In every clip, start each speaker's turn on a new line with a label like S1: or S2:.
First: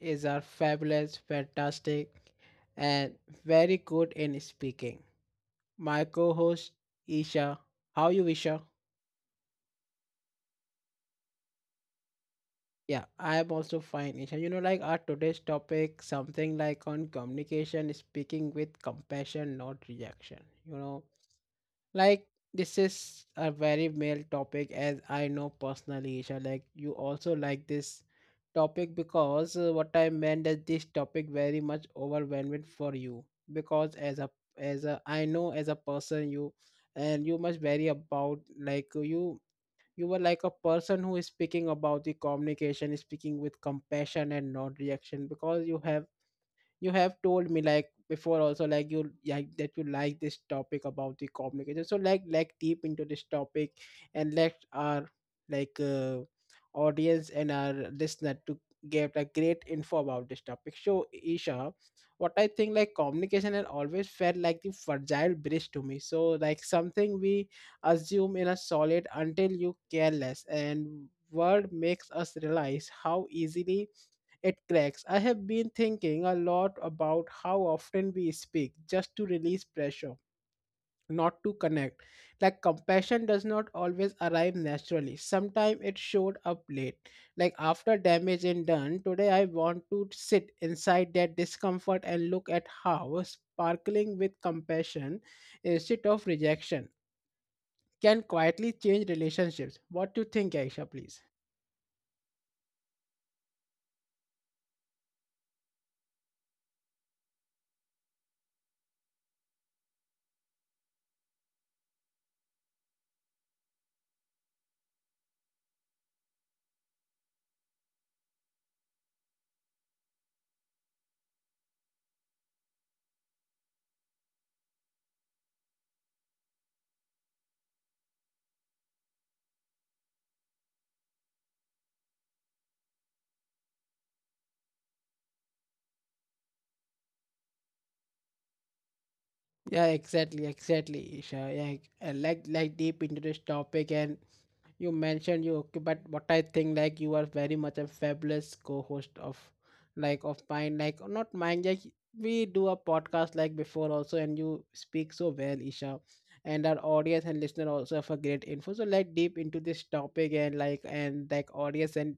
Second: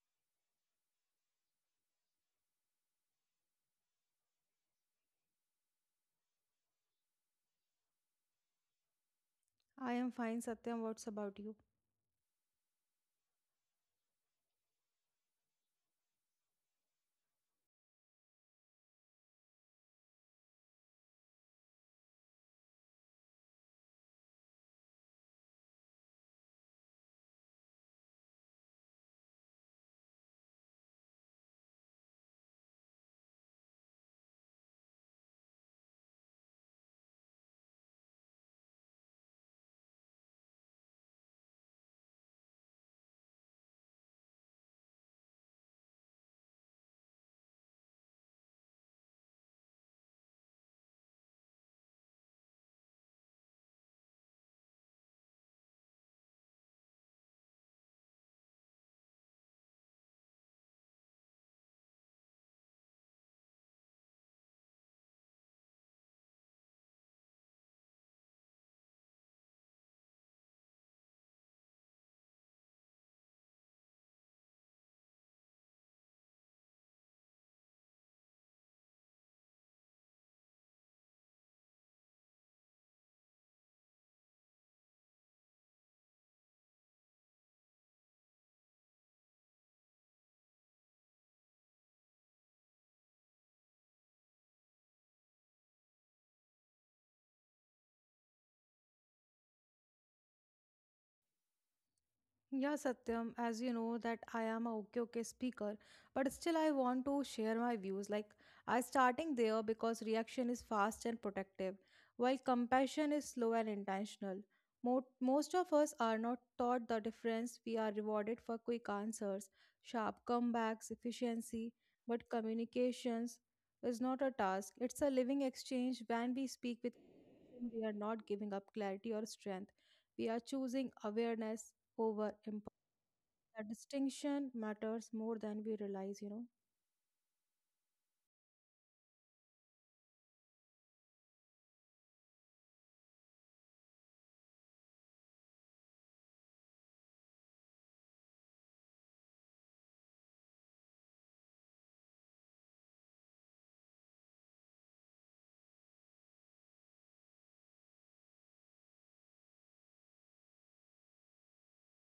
S1: is our fabulous, fantastic and very good in speaking. My co-host Isha. How you Isha?
S2: I am fine, Satyam. What's about you?
S1: Yeah, I am also fine Isha. You know like our today's topic something like on communication, speaking with compassion, not rejection. You know Like this is a very male topic as I know personally, Isha. Like you also like this topic because what I meant that this topic very much overwhelming for you because as a I know as a person you and you must vary about like you you were like a person who is speaking about the communication, speaking with compassion and not reaction because you have told me like before also like you like that you like this topic about the communication so like deep into this topic and let our like audience and our listener to get a great info about this topic so isha what I think like communication has always felt like the fragile bridge to me so like something we assume in a solid until you careless and word makes us realize how easily it cracks. I have been thinking a lot about how often we speak just to release pressure, not to connect. Like compassion does not always arrive naturally. Sometimes it showed up late. Like after damage is done, today I want to sit inside that discomfort and look at how sparkling with compassion instead of rejection can quietly change relationships. What do you think, Aisha, please?
S2: Yeah, Satyam, as you know that I am a okay speaker, but still I want to share my views. Like I starting there because reaction is fast and protective, while compassion is slow and intentional. Most of us are not taught the difference. We are rewarded for quick answers, sharp comebacks, efficiency, but communications is not a task. It's a living exchange when we speak with we are not giving up clarity or strength. We are choosing awareness over impulse. That distinction matters more than we realize, you know.
S1: Yeah, exactly, Isha. Yeah, I like deep into this topic and you mentioned you okay but what I think like you are very much a fabulous co-host of like of mine like not mine like we do a podcast like before also and you speak so well isha and our audience and listener also have a great info so like deep into this topic and like audience and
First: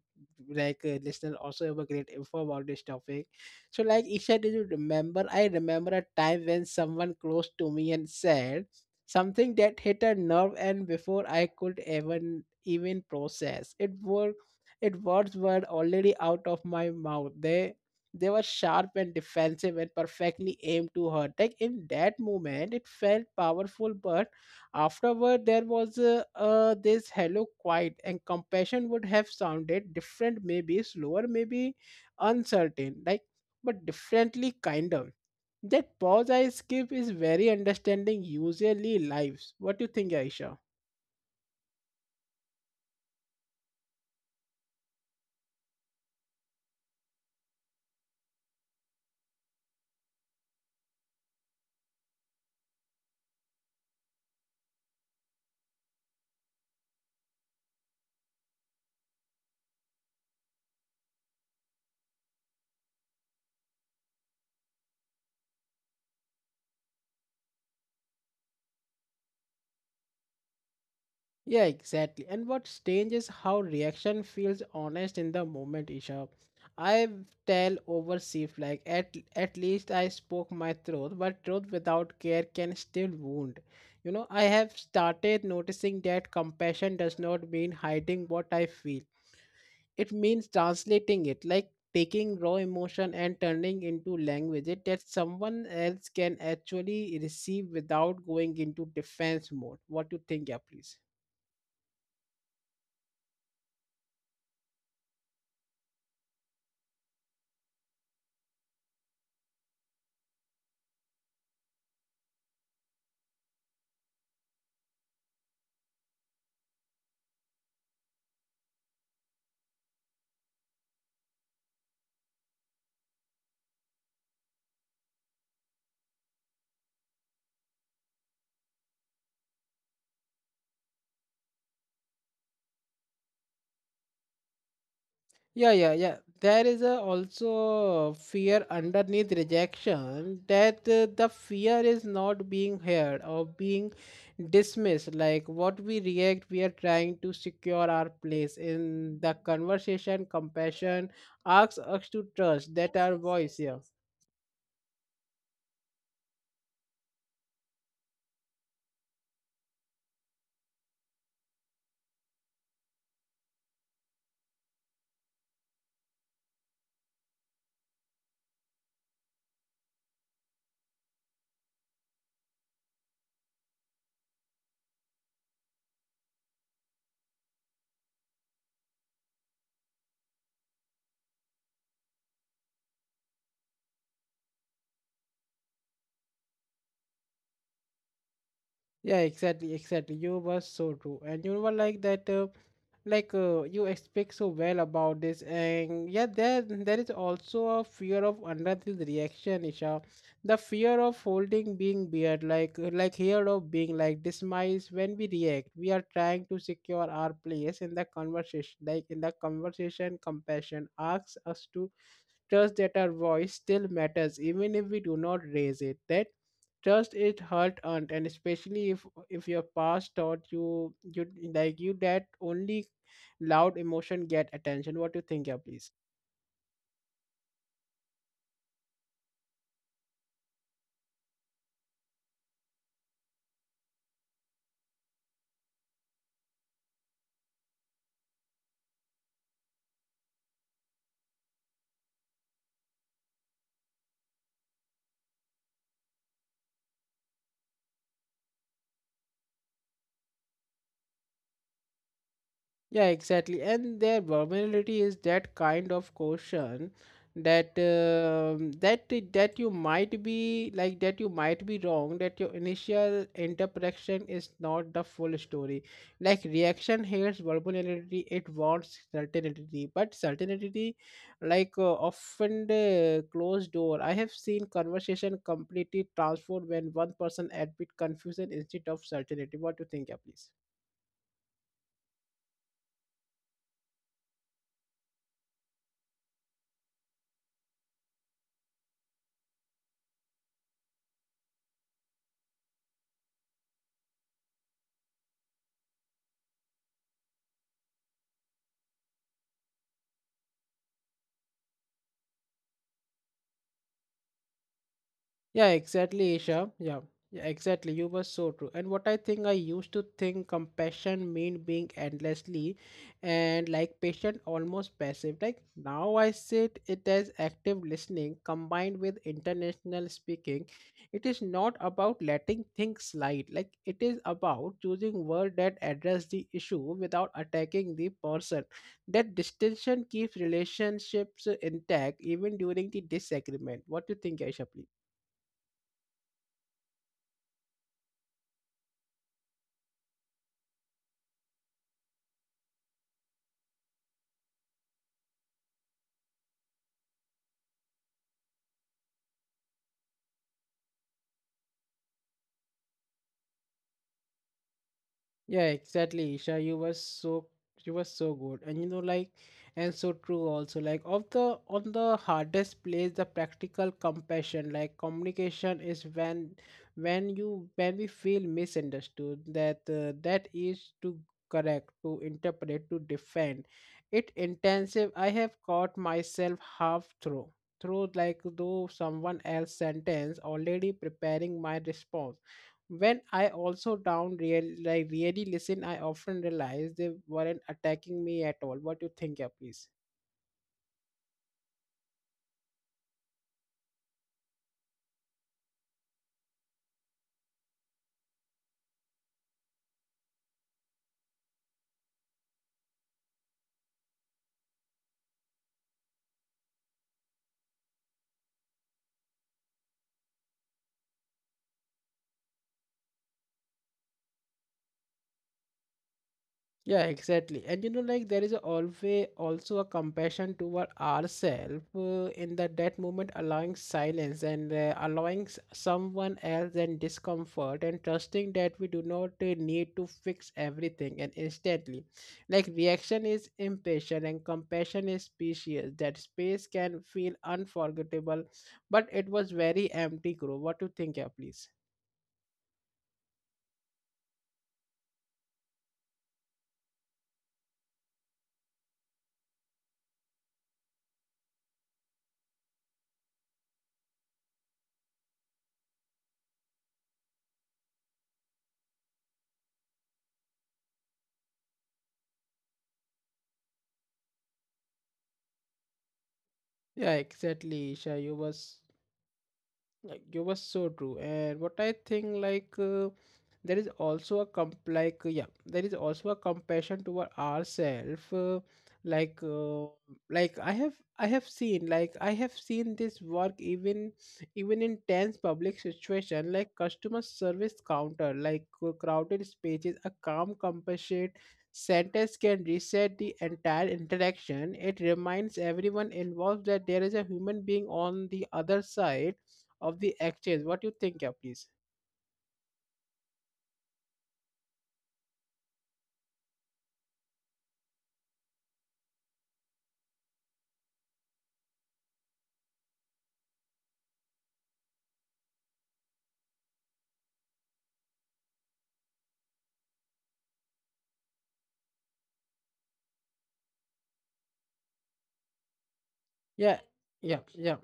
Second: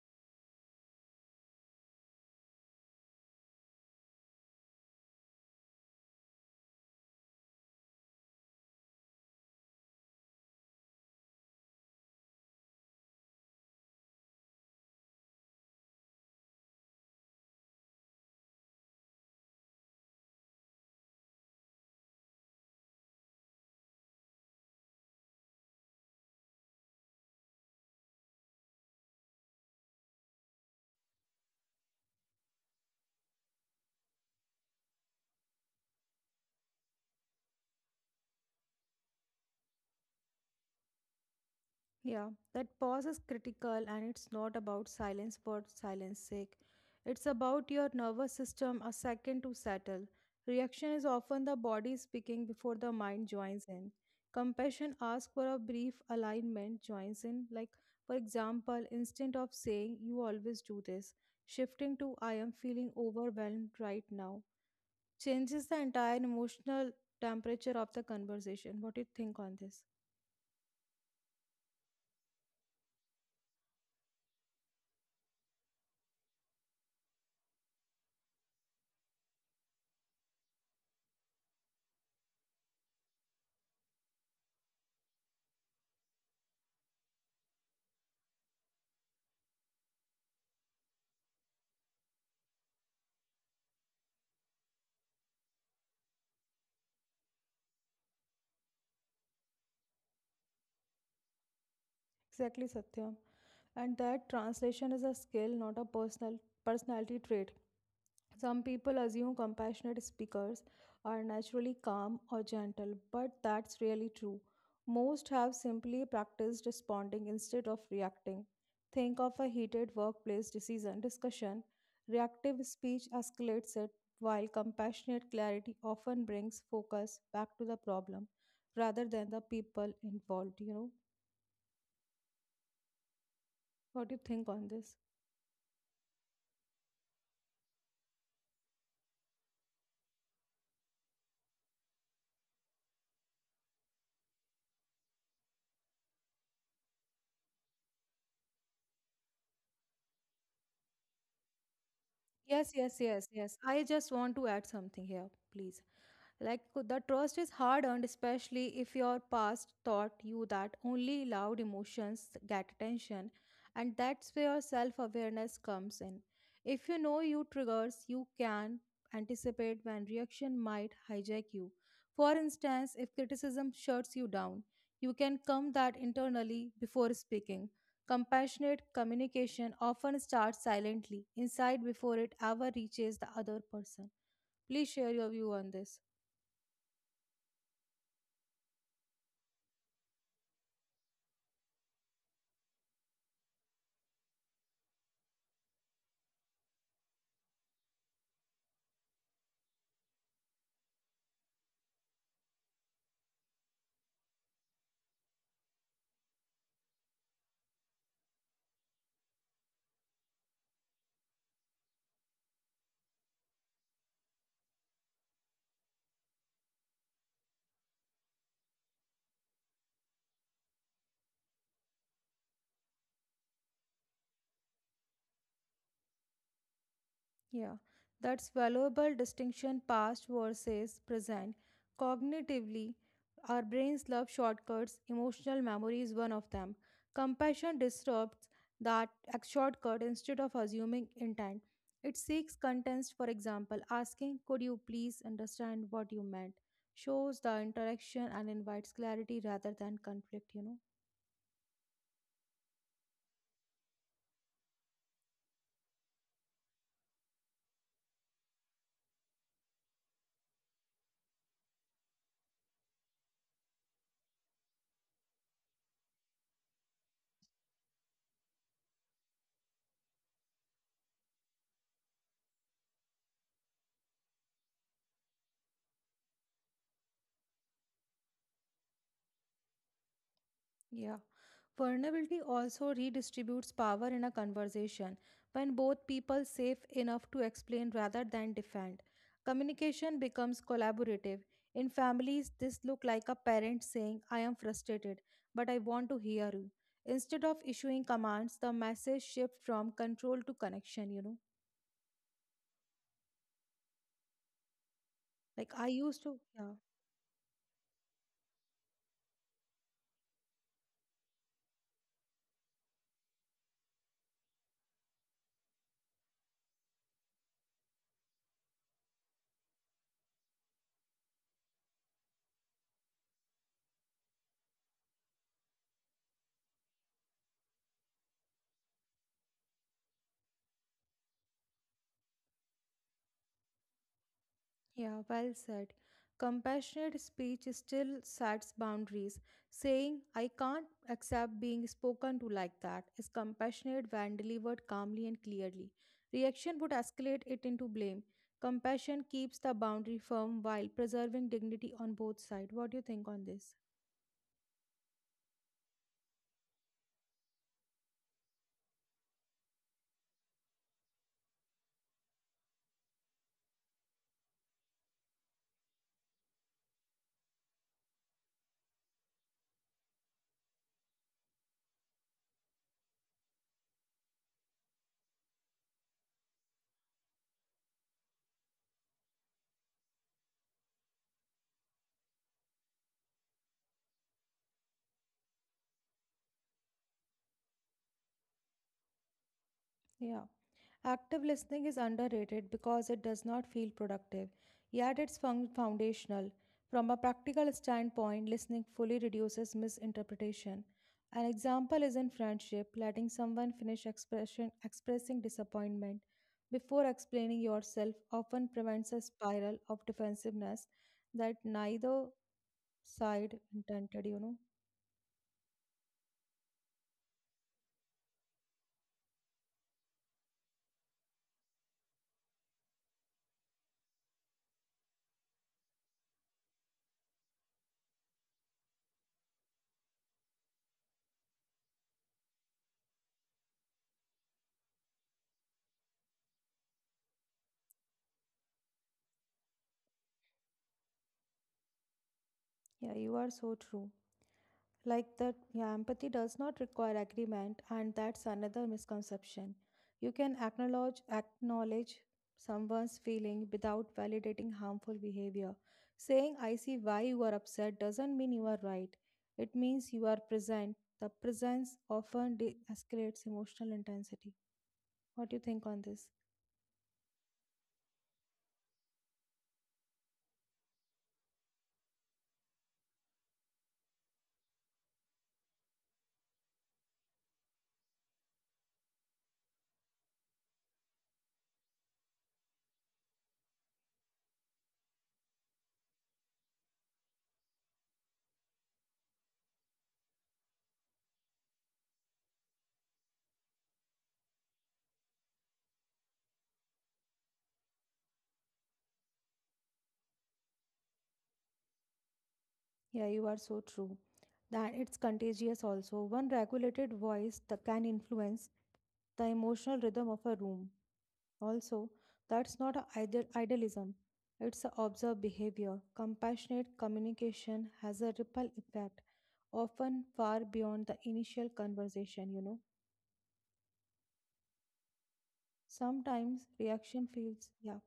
S1: like listener also have a great info about this topic so like isha did you remember I remember a time when someone close to me and said something that hit a nerve and before I could even process. It were it words were already out of my mouth. They were sharp and defensive and perfectly aimed to hurt. Like in that moment, it felt powerful, but afterward there was this hello quiet and compassion would have sounded different, maybe slower, maybe uncertain, like but differently kind of. That pause I skip is very understanding usually lives. What do you think, Aisha?
S2: Yeah, that pause is critical and it's not about silence for silence sake. It's about your nervous system a second to settle. Reaction is often the body speaking before the mind joins in. Compassion asks for a brief alignment, joins in. Like, for example, instead of saying, you always do this, shifting to, I am feeling overwhelmed right now changes the entire emotional temperature of the conversation. What do you think on this?
S1: Yeah, exactly. And what's strange is how reaction feels honest in the moment, Isha. I tell over Sif like at least I spoke my truth, but truth without care can still wound. You know, I have started noticing that compassion does not mean hiding what I feel. It means translating it, like taking raw emotion and turning into language it that someone else can actually receive without going into defense mode. What do you think, yeah, please?
S2: Exactly, Satyam. And that translation is a skill, not a personality trait. Some people assume compassionate speakers are naturally calm or gentle, but that's really true. Most have simply practiced responding instead of reacting. Think of a heated workplace decision discussion. Reactive speech escalates it, while compassionate clarity often brings focus back to the problem rather than the people involved. You know, what do you think on this?
S1: Yeah. There is a also fear underneath rejection that the fear is not being heard or being dismissed. Like what we react, we are trying to secure our place in the conversation. Compassion asks us to trust
S2: Yes,
S1: that
S2: yes,
S1: our
S2: yes,
S1: voice.
S2: yes.
S1: Yeah,
S2: I just want to add something here, please. The trust is hard earned, especially if your past taught you that only loud emotions get attention, and that's where self awareness comes in. If you know your triggers, you can anticipate when reaction might hijack you. For instance, if criticism shuts you down, you can calm that internally before speaking. Compassionate communication often starts silently, inside before it ever reaches the other person. Please share your view on this.
S1: yeah, exactly. You were so true, and you were like that. Like you expect so well about this and yeah there is also a fear of another reaction isha the fear of holding being weird like here of being like dismissed when we react we are trying to secure our place in the conversation like in the conversation compassion asks us to trust that our voice still matters even if we do not raise it that trust is hard earned and especially if your past taught you you like you that only loud emotion get attention what do you think yeah please
S2: Yeah, that's valuable distinction past versus present. Cognitively, our brains love shortcuts, emotional memory is one of them. Compassion disrupts that shortcut instead of assuming intent. It seeks context, for example, asking, could you please understand what you meant? Shows the interaction and invites clarity rather than conflict, you know?
S1: Yeah, exactly. And their vulnerability is that kind of caution that that you might be like that you might be wrong that your initial interpretation is not the full story like reaction hates vulnerability it wants certainty but certainty like often the closed door I have seen conversation completely transformed when one person admit confusion instead of certainty what do you think yeah please
S2: Yeah. Vulnerability also redistributes power in a conversation when both people safe enough to explain rather than defend. Communication becomes collaborative. In families, this look like a parent saying, I am frustrated, but I want to hear you. Instead of issuing commands, the message shift from control to connection, you know.
S1: Yeah,
S2: Like I used
S1: exactly,
S2: to,
S1: Isha.
S2: yeah.
S1: Yeah, yeah, exactly. You were so true. And what I think I used to think compassion meant being endlessly and like patient, almost passive. Like now I sit it as active listening combined with international speaking. It is not about letting things slide. Like it is about choosing words that address the issue without attacking the person. That distinction keeps relationships intact even during the disagreement. What do you think, Aisha, please?
S2: Yeah, well said. Compassionate speech still sets boundaries. Saying, I can't accept being spoken to like that is compassionate when delivered calmly and clearly. Reaction would escalate it into blame. Compassion keeps the boundary firm while preserving dignity on both sides. What do you think on this?
S1: Yeah, exactly, Isha. You were so good, and you know, like, and so true also. Like, of the on the hardest place, the practical compassion, like communication, is when you when we feel misunderstood. That that is to correct, to interpret, to defend. It intensive. I have caught myself half through like though someone else sentence already preparing my response when I also down real like really listen, I often realize they weren't attacking me at all. What do you think, yeah, please?
S2: Yeah. Active listening is underrated because it does not feel productive, yet it's foundational. From a practical standpoint, listening fully reduces misinterpretation. An example is in friendship, letting someone finish expressing disappointment before explaining yourself often prevents a spiral of defensiveness that neither side intended, you know.
S1: Yeah, exactly. And you know, like there is always also a compassion toward ourselves in that moment, allowing silence and allowing someone else and discomfort, and trusting that we do not need to fix everything and instantly. Like reaction is impatient and compassion is spacious. That space can feel unforgettable, but it was very empty. Grow. What do you think, yeah, please?
S2: Yeah, you are so true. Like that, yeah, empathy does not require agreement, and that's another misconception. You can acknowledge someone's feeling without validating harmful behavior. Saying I see why you are upset doesn't mean you are right. It means you are present. The presence often de-escalates emotional intensity. What do you think on this?
S1: Yeah, exactly, Isha. You was Like you were so true, and what I think like there is also a comp like yeah, there is also a compassion toward ourselves. Like like I have seen like I have seen this work even in tense public situation like customer service counter like crowded spaces a calm compassionate sentence can reset the entire interaction. It reminds everyone involved that there is a human being on the other side of the exchange. What you think, yeah, please?
S2: Yeah, you are so true. That it's contagious also. One regulated voice that can influence the emotional rhythm of a room also. That's not a idealism, it's a observed behavior. Compassionate communication has a ripple effect, often far beyond the initial conversation, you know. Sometimes
S1: Yeah,
S2: reaction
S1: yeah,
S2: feels, yeah,
S1: yeah,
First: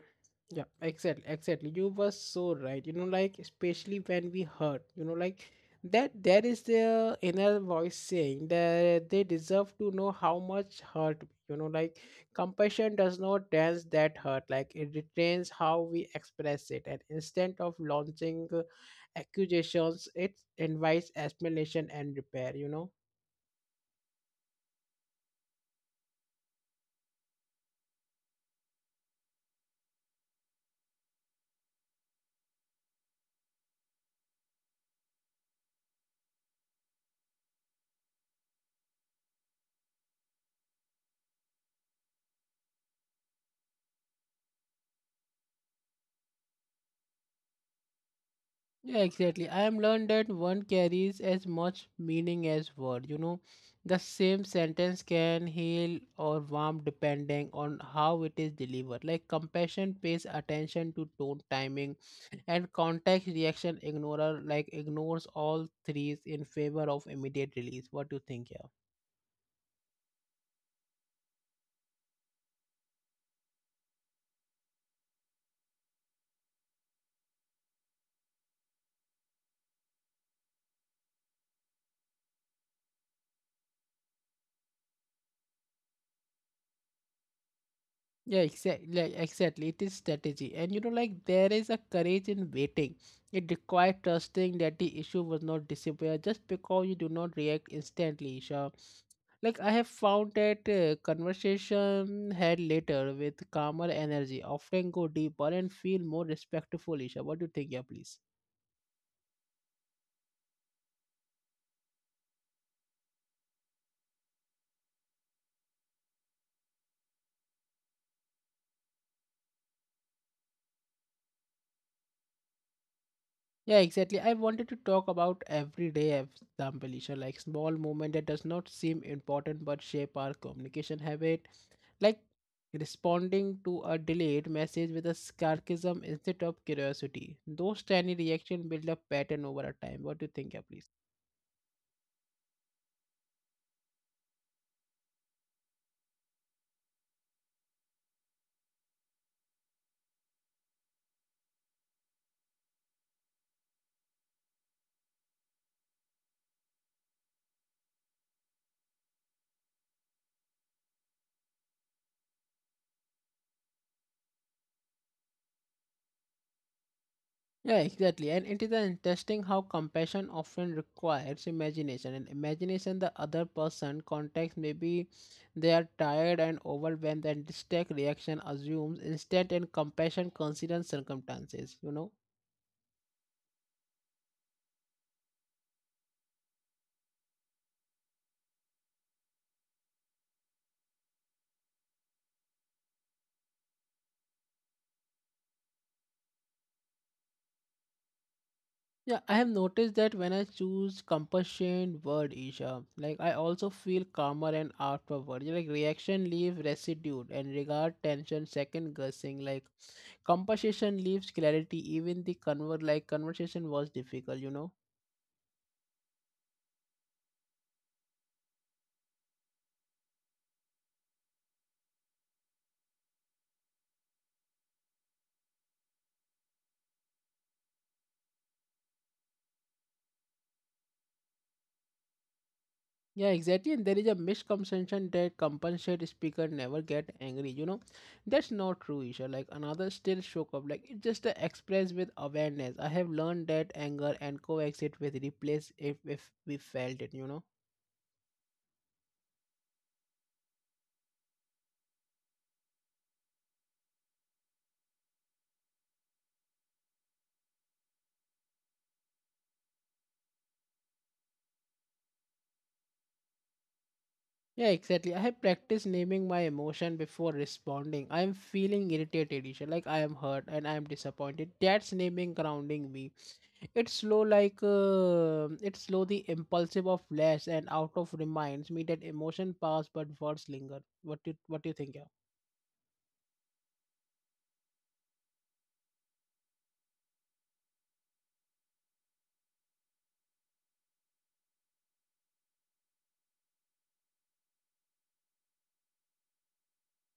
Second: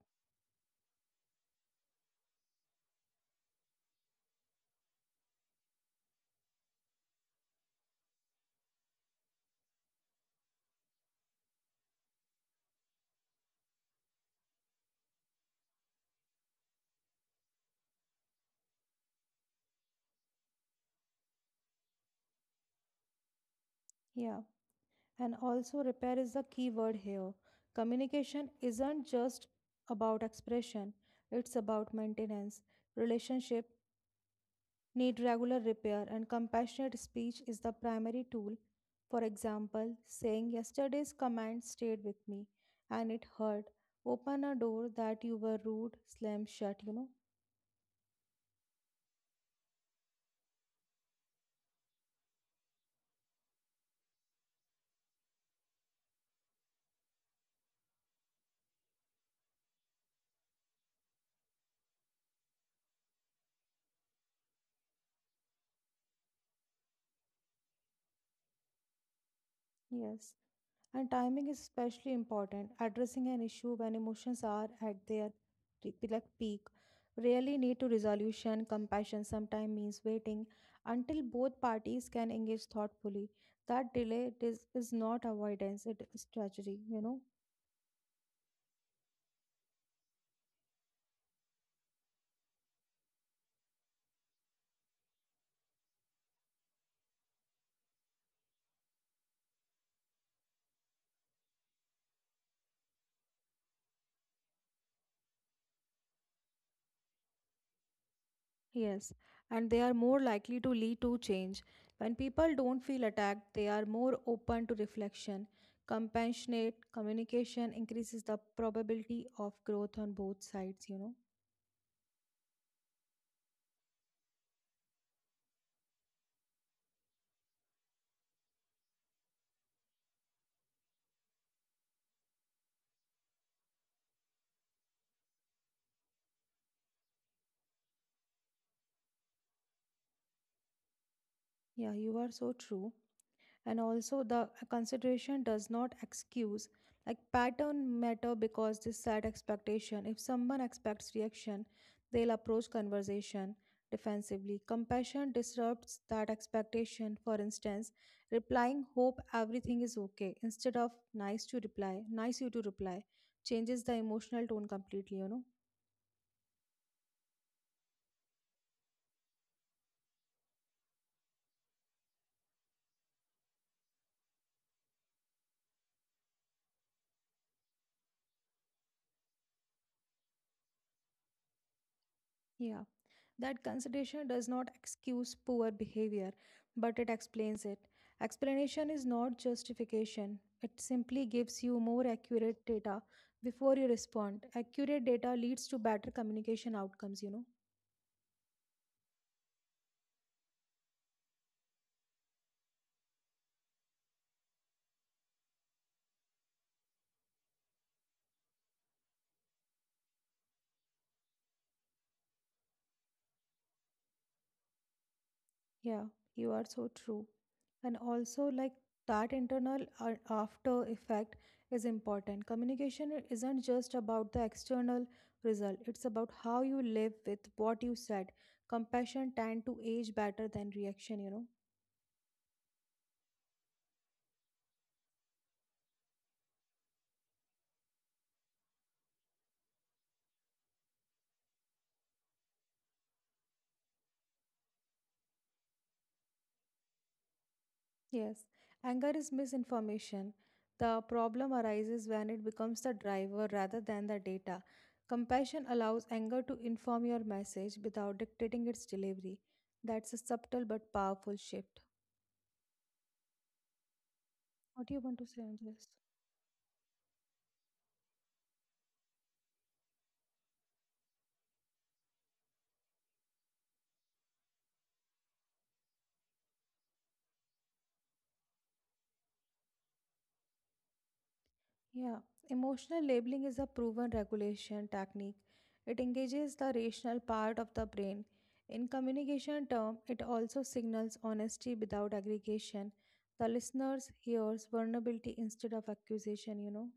S1: yeah. Exactly. You were so right. You know, like especially when we heard, you know, like that there is their inner voice saying that they deserve to know how much hurt. You know, like compassion does not dance that hurt. Like it retains how we express it. And instead of launching accusations, it invites explanation and repair. You know.
S2: yeah. And also, repair is the key word here. Communication isn't just about expression, it's about maintenance, relationship, need regular repair, and compassionate speech is the primary tool. For example, saying yesterday's command stayed with me and it hurt. Open a door that you were rude, slam shut, you know.
S1: Yeah, exactly. I have learned that one carries as much meaning as word. You know, the same sentence can heal or warm depending on how it is delivered. Like compassion pays attention to tone, timing, and context. Reaction ignorer like ignores all threes in favor of immediate release. What do you think? Yeah.
S2: Yes. And timing is especially important. Addressing an issue when emotions are at their peak really need to resolution. Compassion sometimes means waiting until both parties can engage thoughtfully. That delay is not avoidance, it is strategy, you know.
S1: Yeah, exactly. Exactly, it is strategy, and you know, like there is a courage in waiting. It requires trusting that the issue will not disappear just because you do not react instantly, Isha. Like I have found that conversation had later with calmer energy often go deeper and feel more respectful, Isha. What do you think, yeah, please?
S2: Yes, and they are more likely to lead to change. When people don't feel attacked, they are more open to reflection. Compassionate communication increases the probability of growth on both sides, you know.
S1: Yeah, exactly. I wanted to talk about everyday example, Isha, like small moment that does not seem important but shape our communication habit like responding to a delayed message with a sarcasm instead of curiosity. Those tiny reactions build a pattern over a time. What do you think, yeah, please?
S2: Yeah, you are so true. And also the consideration does not excuse like pattern matter because this set expectation. If someone expects reaction, they'll approach conversation defensively. Compassion disrupts that expectation. For instance, replying hope everything is okay instead of nice you to reply changes the emotional tone completely, you know.
S1: Yeah, exactly. And it is an interesting how compassion often requires imagination. And imagination, the other person context, maybe they are tired and overwhelmed, and this tech reaction assumes instant and compassion considers circumstances. You know
S2: Yeah, that consideration does not excuse poor behavior, but it explains it. Explanation is not justification, it simply gives you more accurate data before you respond. Accurate data leads to better communication outcomes, you know.
S1: Yeah, I have noticed that when I choose compassion word Isha, like I also feel calmer and afterward. Like reaction leaves residue and regard tension second guessing. Like compassion leaves clarity. Even the convert like conversation was difficult, you know.
S2: Yeah, you are so true. And also like that internal after effect is important. Communication isn't just about the external result, it's about how you live with what you said. Compassion tend to age better than reaction, you know.
S1: Yeah, exactly. And there is a misconception that compensate speaker never get angry. You know, that's not true, Isha. Like another still show up. Like it just express with awareness. I have learned that anger and coexist with replace if we felt it. You know.
S2: Yes, anger is misinformation. The problem arises when it becomes the driver rather than the data. Compassion allows anger to inform your message without dictating its delivery. That's a subtle but powerful shift.
S1: Yeah,
S2: What do you
S1: exactly. I
S2: want to
S1: have
S2: say on
S1: practiced
S2: this?
S1: naming my emotion before responding. I am feeling irritated, Isha. Like I am hurt and I am disappointed. That's naming grounding me. It's slow like it's slow the impulsive of less and out of reminds me that emotion pass but words linger. What do you think? Yeah,
S2: Yeah, emotional labeling is a proven regulation technique. It engages the rational part of the brain. In communication term, it also signals honesty without aggregation. The listeners hears vulnerability instead of accusation, you know.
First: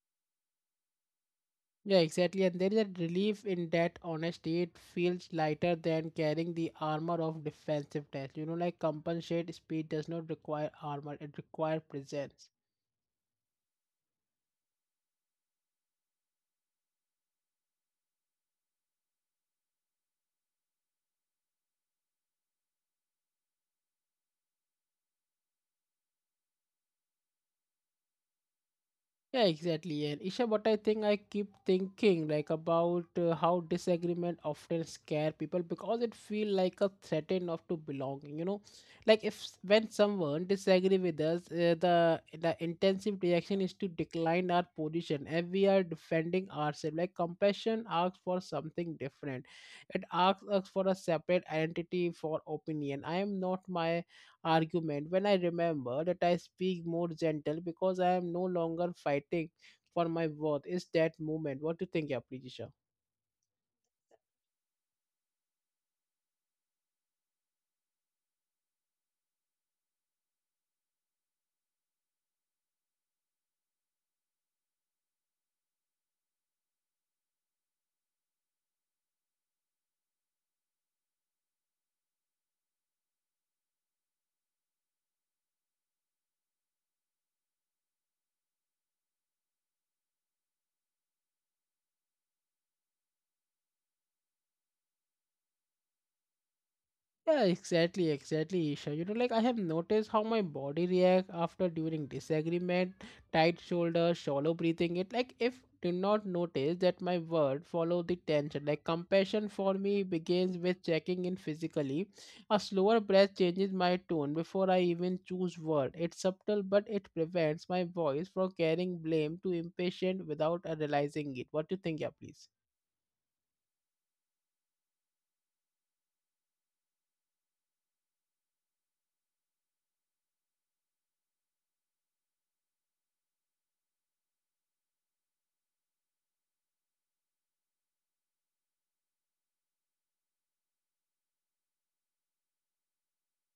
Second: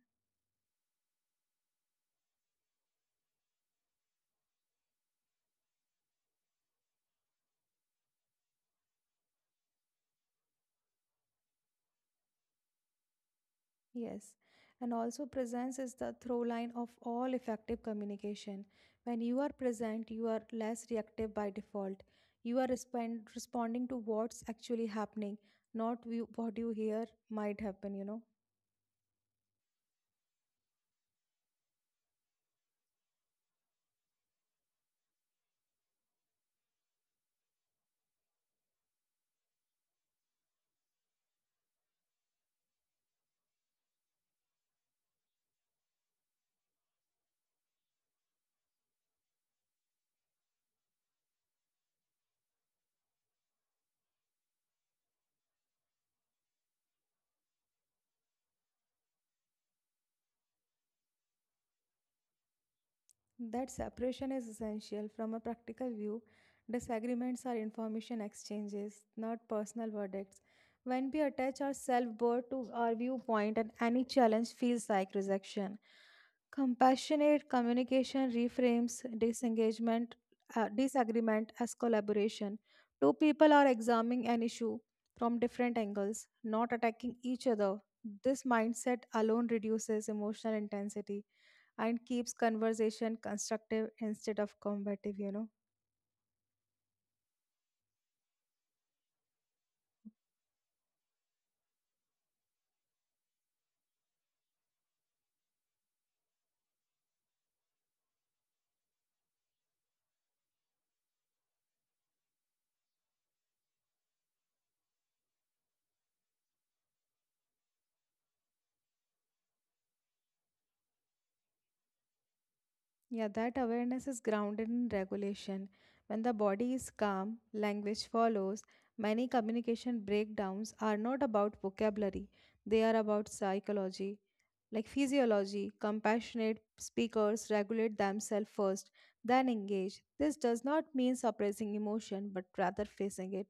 S1: yeah, exactly. And there is a relief in that honesty. It feels lighter than carrying the armor of defensiveness. You know, like compensate speed does not require armor; it requires presence.
S2: Yes. And also presence is the through line of all effective communication. When you are present, you are less reactive by default. You are responding to what's actually happening, not what you hear might happen, you know.
S1: Yeah, exactly. And Isha, what I think I keep thinking about how disagreement often scare people because it feel like a threat of to belonging. You know, like if s- when someone disagree with us, the intensive reaction is to decline our position and we are defending ourselves. Like compassion asks for something different. It asks us for a separate identity for opinion. I am not my argument when I remember that I speak more gentle because I am no longer fighting for my worth. Is that moment? What do you think, Aprijisha?
S2: That separation is essential from a practical view. Disagreements are information exchanges, not personal verdicts. When we attach our self worth to our viewpoint, and any challenge feels like rejection. Compassionate communication reframes disagreement as collaboration. Two people are examining an issue from different angles, not attacking each other. This mindset alone reduces emotional intensity and keeps conversation constructive instead of combative, you know.
S1: Yeah, exactly, exactly, Isha. You know, like I have noticed how my body react after during disagreement, tight shoulder, shallow breathing. It like if did not notice that my word follow the tension. Like compassion for me begins with checking in physically. A slower breath changes my tone before I even choose word. It's subtle, but it prevents my voice from carrying blame to impatient without realizing it. What do you think, yeah, please?
S2: Yeah, that awareness is grounded in regulation. When the body is calm, language follows. Many communication breakdowns are not about vocabulary, they are about psychology. Like physiology, compassionate speakers regulate themselves first, then engage. This does not mean suppressing emotion, but rather facing it.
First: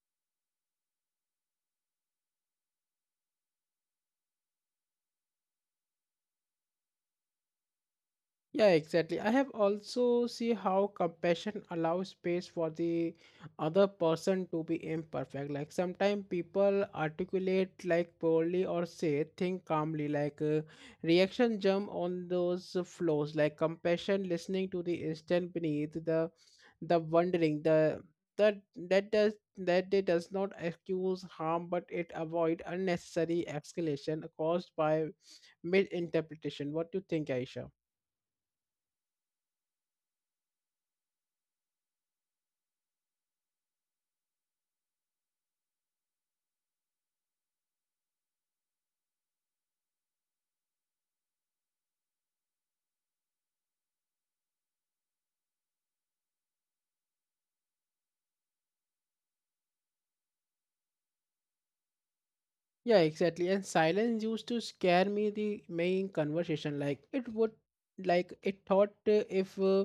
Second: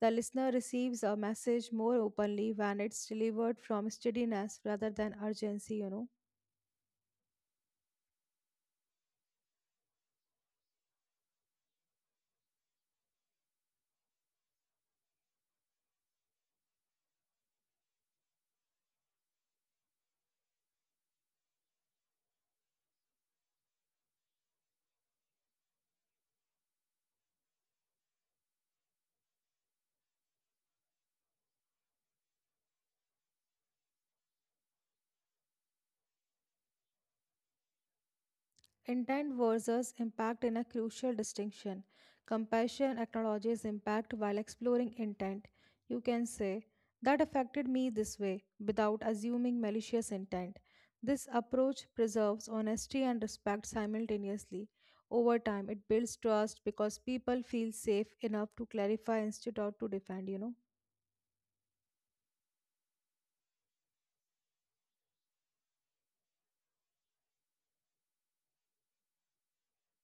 S2: The listener receives a message more openly when it's delivered from steadiness rather than urgency, you know.
S1: Yeah, exactly. I have also see how compassion allows space for the other person to be imperfect. Like sometimes people articulate like poorly or say think calmly. Like reaction jump on those flows. Like compassion, listening to the instant beneath the wondering the that that does that it does not excuse harm, but it avoid unnecessary escalation caused by misinterpretation. What do you think, Aisha?
S2: Intent versus impact in a crucial distinction. Compassion acknowledges impact while exploring intent. You can say, that affected me this way, without assuming malicious intent. This approach preserves honesty and respect simultaneously. Over time, it builds trust because people feel safe enough to clarify instead of to defend, you know.
S1: Yeah, exactly. And silence used to scare me the main conversation. Like it would, like it thought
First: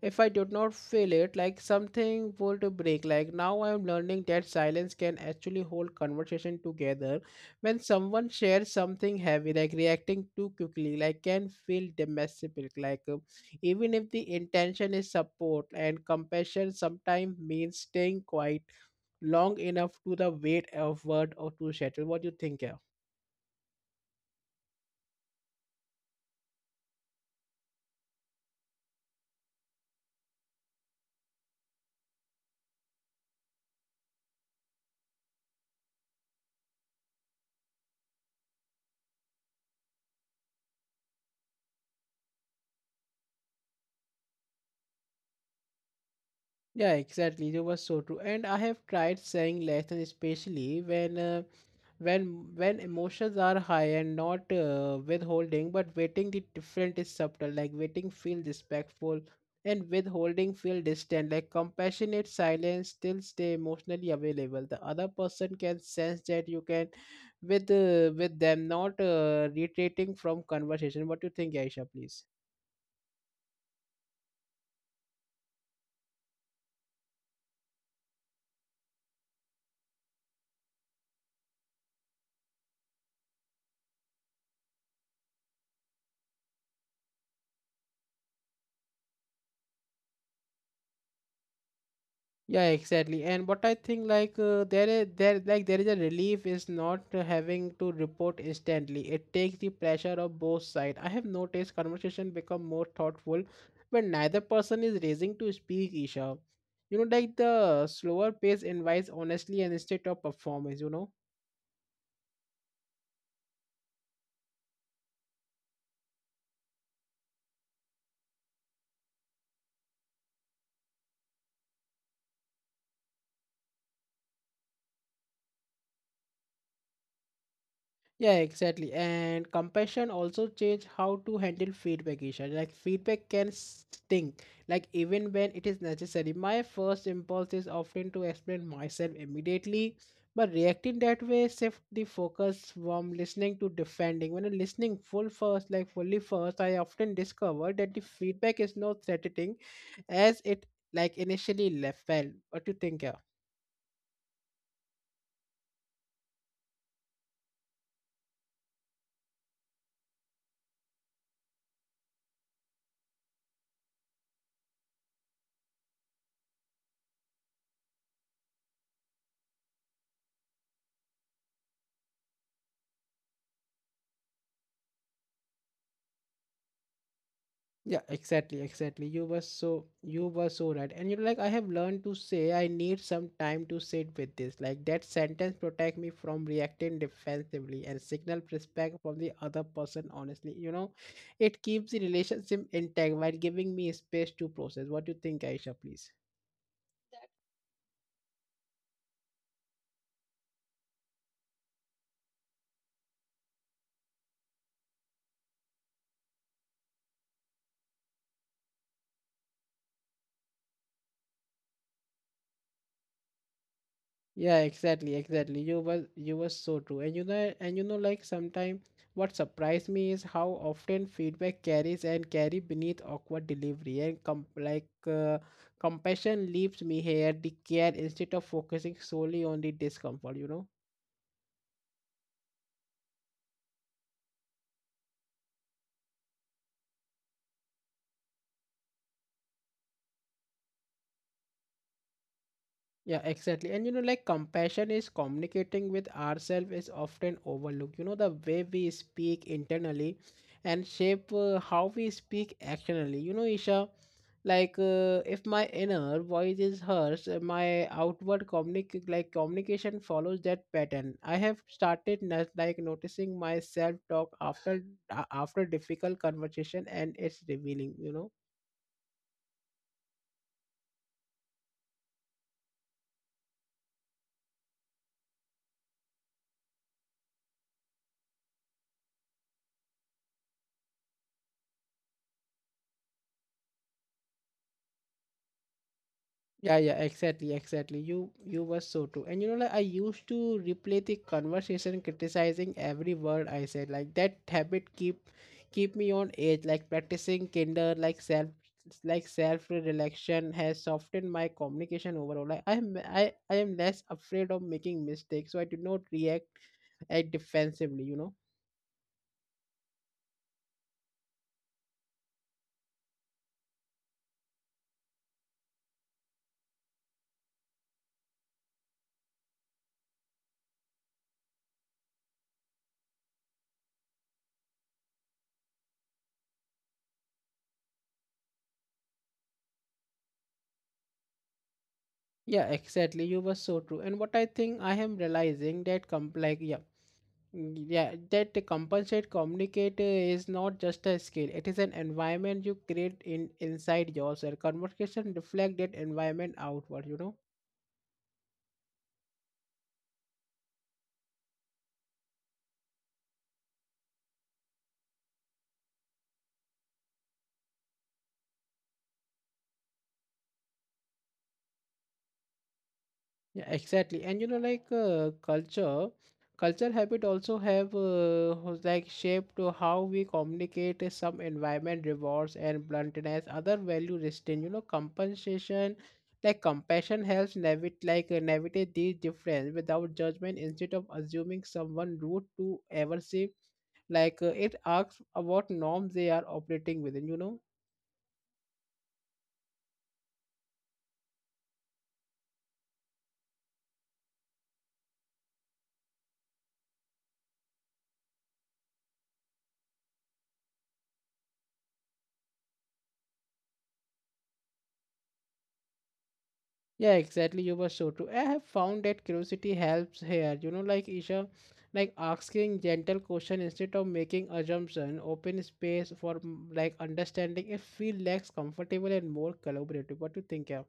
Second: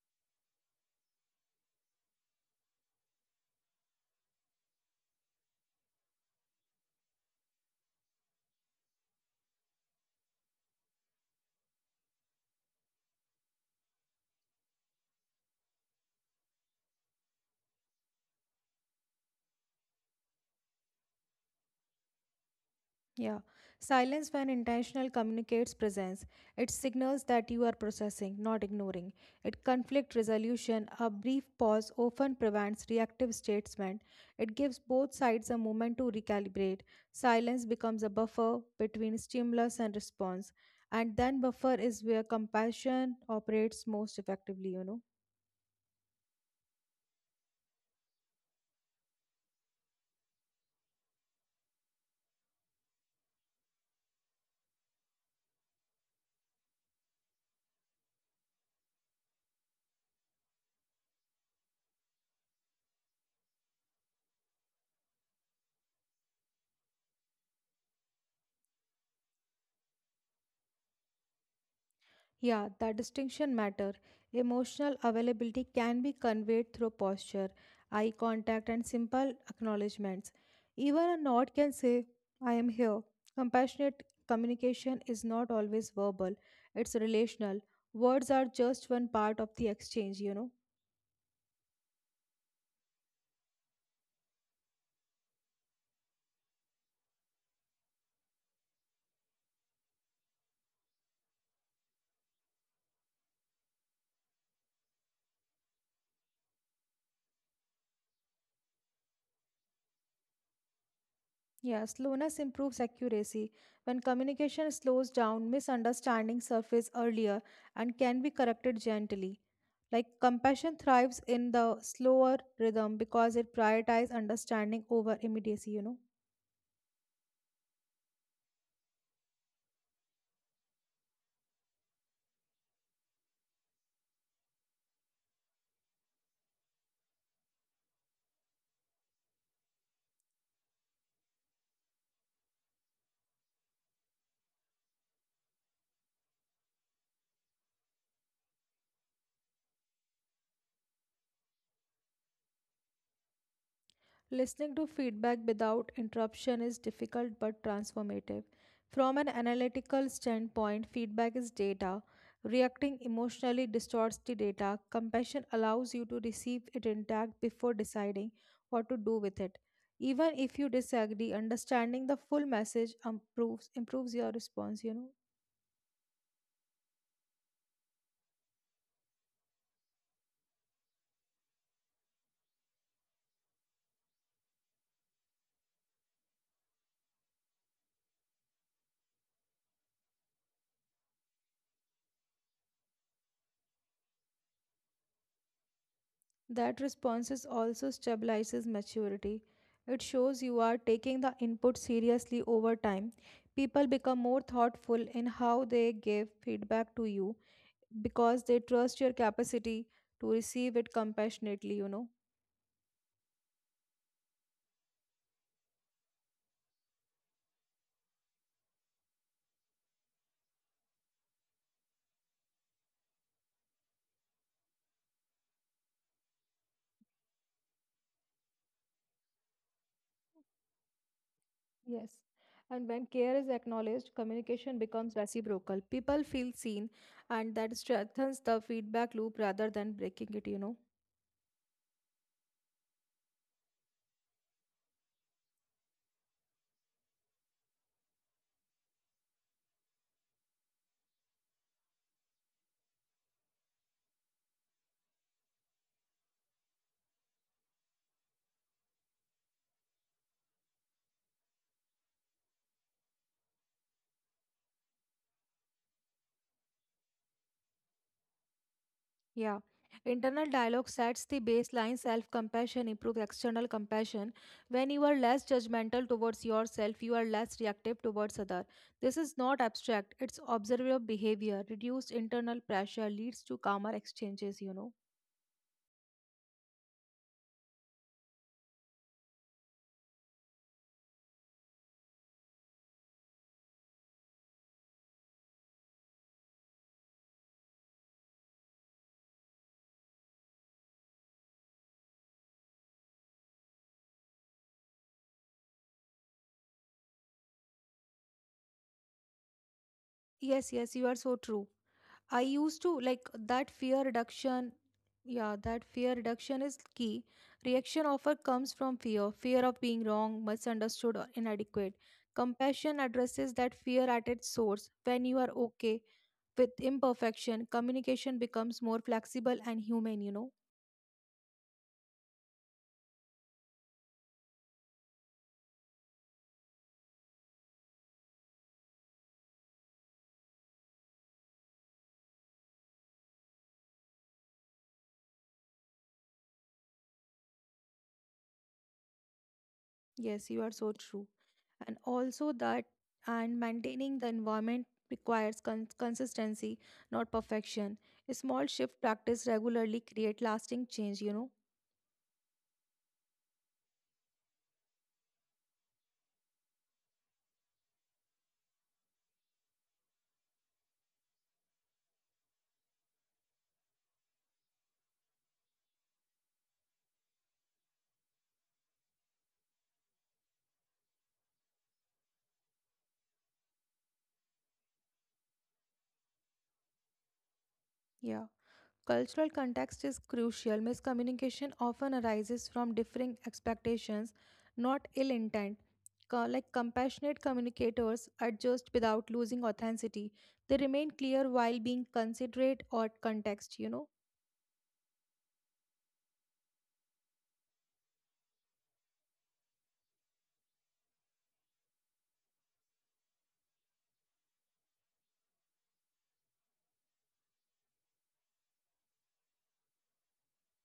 S1: if I did not feel it, like something would break. Like now I am learning that silence can actually hold conversation together. When someone shares something heavy, like reacting too quickly, like can feel domestic. Like even if the intention is support and compassion, sometimes means staying quiet long enough to the weight of word or to settle. What do you think? Yeah,
S2: Yeah. Silence, when intentional, communicates presence. It signals that you are processing, not ignoring. It conflict resolution. A brief pause often prevents reactive statement. It gives both sides a moment to recalibrate. Silence becomes a buffer between stimulus and response. And then buffer is where compassion operates most effectively, you know.
S1: yeah, exactly. You were so true. And I have tried saying less, and especially when emotions are high and not withholding but waiting, the different is subtle, like waiting feel respectful and withholding feel distant. Like compassionate silence still stay emotionally available, the other person can sense that you can with with them not retreating from conversation. What do you think, Aisha, please?
S2: Yeah, that distinction matter. Emotional availability can be conveyed through posture, eye contact, and simple acknowledgments. Even a nod can say, I am here. Compassionate communication is not always verbal, it's relational. Words are just one part of the exchange, you know.
S1: Yeah, exactly. And what I think like there is a relief is not having to report instantly. It takes the pressure of both sides. I have noticed conversation become more thoughtful when neither person is raising to speak, Isha. You know, like the slower pace invites honestly and instead of performance, you know.
S2: Yeah, slowness improves accuracy. When communication slows down, misunderstandings surface earlier and can be corrected gently. Like compassion thrives in the slower rhythm because it prioritizes understanding over immediacy, you know.
S1: Yeah, exactly. And compassion also change how to handle feedback, Isha. Like feedback can sting, like even when it is necessary. My first impulse is often to explain myself immediately, but reacting that way shift the focus from listening to defending. When I'm listening full first, like fully first, I often discover that the feedback is not threatening as it like initially left felt. What do you think? Yeah?
S2: Listening to feedback without interruption is difficult but transformative. From an analytical standpoint, feedback is data. Reacting emotionally distorts the data. Compassion allows you to receive it intact before deciding what to do with it. Even if you disagree, understanding the full message improves your response, you know.
S1: Yeah, exactly, exactly. You were so right. And you're like, I have learned to say I need some time to sit with this. Like that sentence protect me from reacting defensively and signal respect from the other person honestly. You know, it keeps the relationship intact while giving me space to process. What do you think, Aisha, please?
S2: That response is also stabilizes maturity. It shows you are taking the input seriously over time. People become more thoughtful in how they give feedback to you because they trust your capacity to receive it compassionately, you know.
S1: Yeah, exactly, exactly. You was so true. And you know like sometimes what surprised me is how often feedback carries and carry beneath awkward delivery and compassion leaves me here the care instead of focusing solely on the discomfort, you know.
S2: Yes. And when care is acknowledged, communication becomes reciprocal. People feel seen, and that strengthens the feedback loop rather than breaking it, you know.
S1: Yeah, exactly. And you know, like compassion is communicating with ourselves is often overlooked. You know, the way we speak internally and shape how we speak externally. You know, Isha, like if my inner voice is hers, my outward communication follows that pattern. I have started noticing my self talk after difficult conversation, and it's revealing. You know.
S2: Yeah. Internal dialogue sets the baseline. Self compassion improves external compassion. When you are less judgmental towards yourself, you are less reactive towards others. This is not abstract, it's observable behavior. Reduced internal pressure leads to calmer exchanges, you know.
S1: Yeah, yeah, exactly, exactly. You were so true. And you know, like I used to replay the conversation criticizing every word I said. Like that habit keep me on edge, like practicing kinder, like self-reflection has softened my communication overall. Like I am less afraid of making mistakes, so I do not react like defensively, you know.
S2: Yes, yes, you are so true. I used to like that fear reduction. Yeah, that fear reduction is key. Reaction often comes from fear of being wrong, misunderstood, or inadequate. Compassion addresses that fear at its source. When you are okay with imperfection, communication becomes more flexible and human.
S1: Yeah, exactly. You were so true. And what I think I am realizing that complex, yeah, mm, yeah, that the compensate communicate is not just a skill, it is an environment you create in inside yourself, conversation reflect that environment outward, you know.
S2: Yes, you are so true. And also, that and maintaining the environment requires consistency, not perfection. A small shift practice regularly create lasting change.
S1: Yeah, exactly. And you know, like culture habit also have was like shaped to how we communicate. Some environment rewards and bluntness, other value restraint. You know, compensation, like compassion helps navigate these difference without judgment. Instead of assuming someone rude to aversive, it asks about norms they are operating within. You know.
S2: Yeah. Cultural context is crucial. Miscommunication often arises from differing expectations, not ill intent. Like compassionate communicators adjust without losing authenticity. They remain clear while being considerate or context.
S1: Yeah, exactly. You were so true. I have found that curiosity helps here. You know, like Isha, like asking gentle question instead of making assumption, open space for understanding. It feel less comfortable and more collaborative. What do you think? Yeah,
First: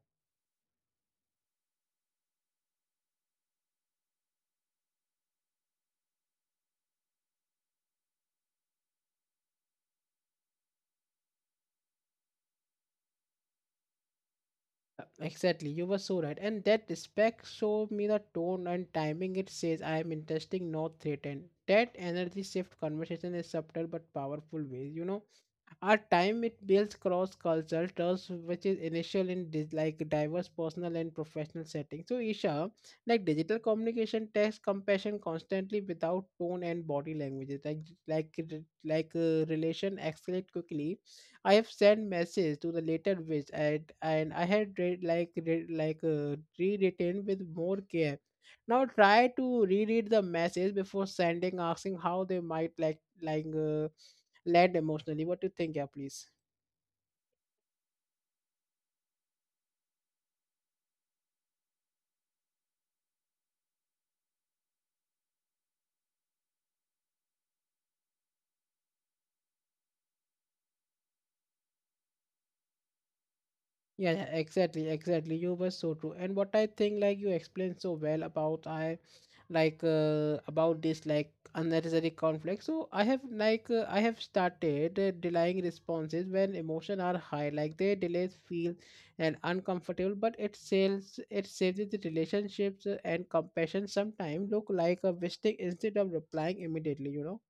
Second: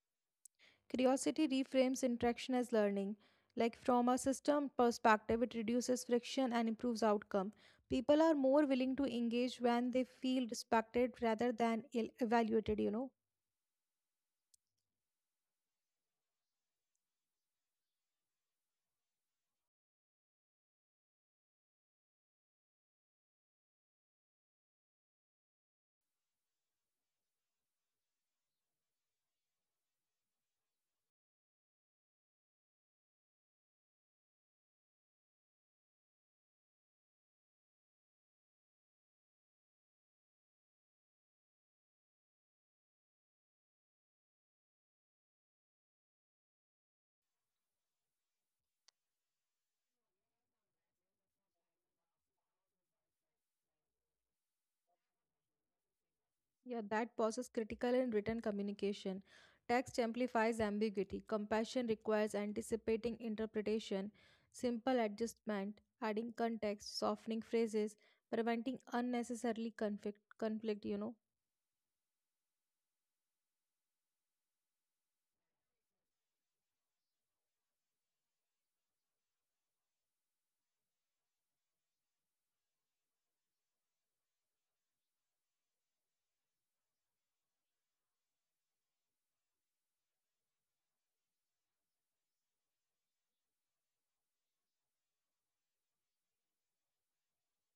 S2: Curiosity reframes interaction as learning. Like from a system perspective, it reduces friction and improves outcome. People are more willing to engage when they feel respected rather than ill evaluated.
S1: Exactly. You were so right. And that respect showed me the tone and timing. It says I am interesting, not threatened. That energy shift conversation is subtle but powerful ways. You know our time it builds cross-cultural trust, which is initial in diverse personal and professional settings. So, Isha, like digital communication tests compassion constantly without tone and body languages. Like relation escalate quickly. I have sent message to the later which and I had read, rewritten with more care. Now try to reread the message before sending, asking how they might led emotionally. What do you think, yeah, please?
S2: Yeah, that pauses critical and written communication. Text amplifies ambiguity. Compassion requires anticipating interpretation, simple adjustment, adding context, softening phrases, preventing unnecessarily conflict.
S1: Yeah, yeah, exactly, exactly. You were so true. And what I think, like you explained so well about I, like about this like unnecessary conflict. So I have I have started delaying responses when emotion are high. Like they delays feel and uncomfortable, but it saves the relationships and compassion. Sometimes look like a wasting instead of replying immediately. You know.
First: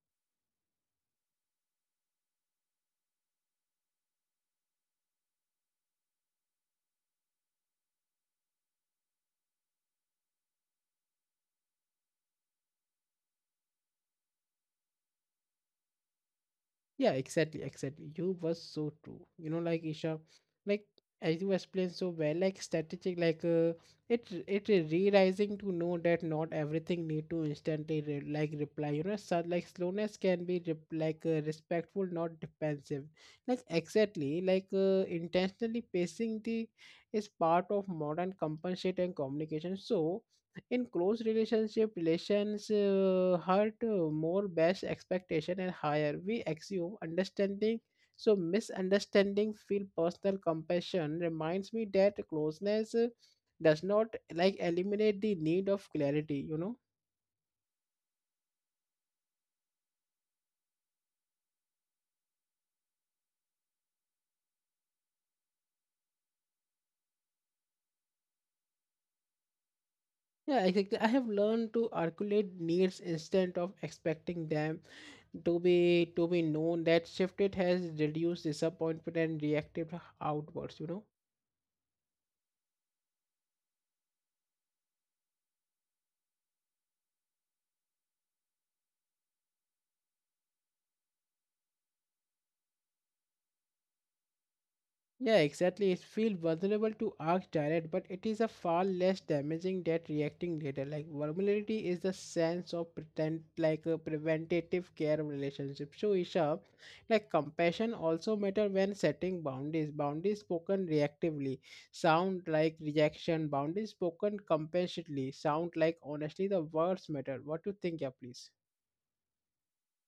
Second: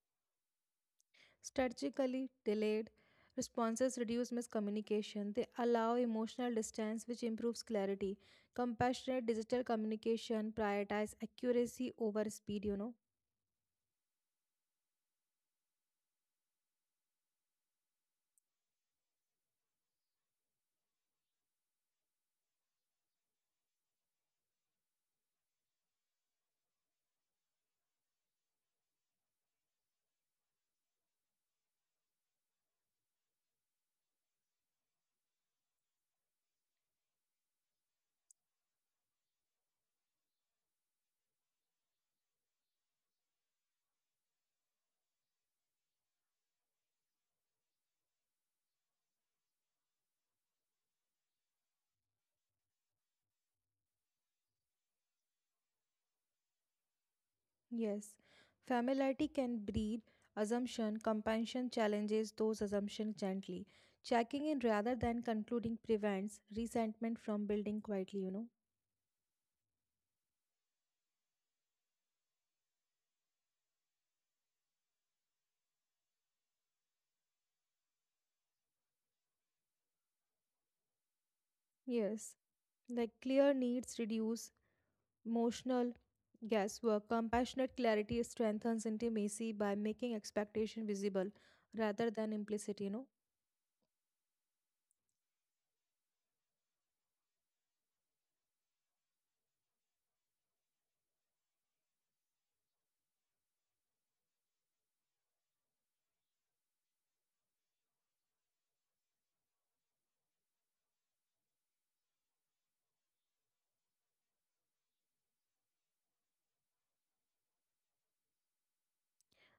S2: Strategically delayed responses reduce miscommunication. They allow emotional distance, which improves clarity. Compassionate digital communication prioritize accuracy over speed.
S1: Yeah, exactly, exactly. You was so true. You know, like Isha, like as you explained so well, like strategic, it it is realizing to know that not everything need to instantly re like reply. You know, so, like slowness can be rep like respectful, not defensive. Like exactly, intentionally pacing the is part of modern compensate and communication. So in close relationship relations hurt more best expectation and higher we assume understanding, so misunderstanding feel personal. Compassion reminds me that closeness does not like eliminate the need of clarity, you know.
S2: Yes, familiarity can breed assumption, compassion challenges those assumptions gently. Checking in rather than concluding prevents resentment from building quietly.
S1: Yeah, exactly. I have learned to articulate needs instead of expecting them to be known. That shifted has reduced disappointment and reactive outwards, you know.
S2: Yes, like clear needs reduce emotional guesswork. Compassionate clarity strengthens intimacy by making expectation visible rather than implicit.
S1: Yeah, exactly. It feels vulnerable to ask direct, but it is a far less damaging than reacting later. Like vulnerability is the sense of pretend like a preventative care relationship. So Isha, like compassion also matter when setting boundaries. Boundaries spoken reactively sound like rejection. Boundaries spoken compassionately sound like honestly the words matter. What do you think, yeah, please?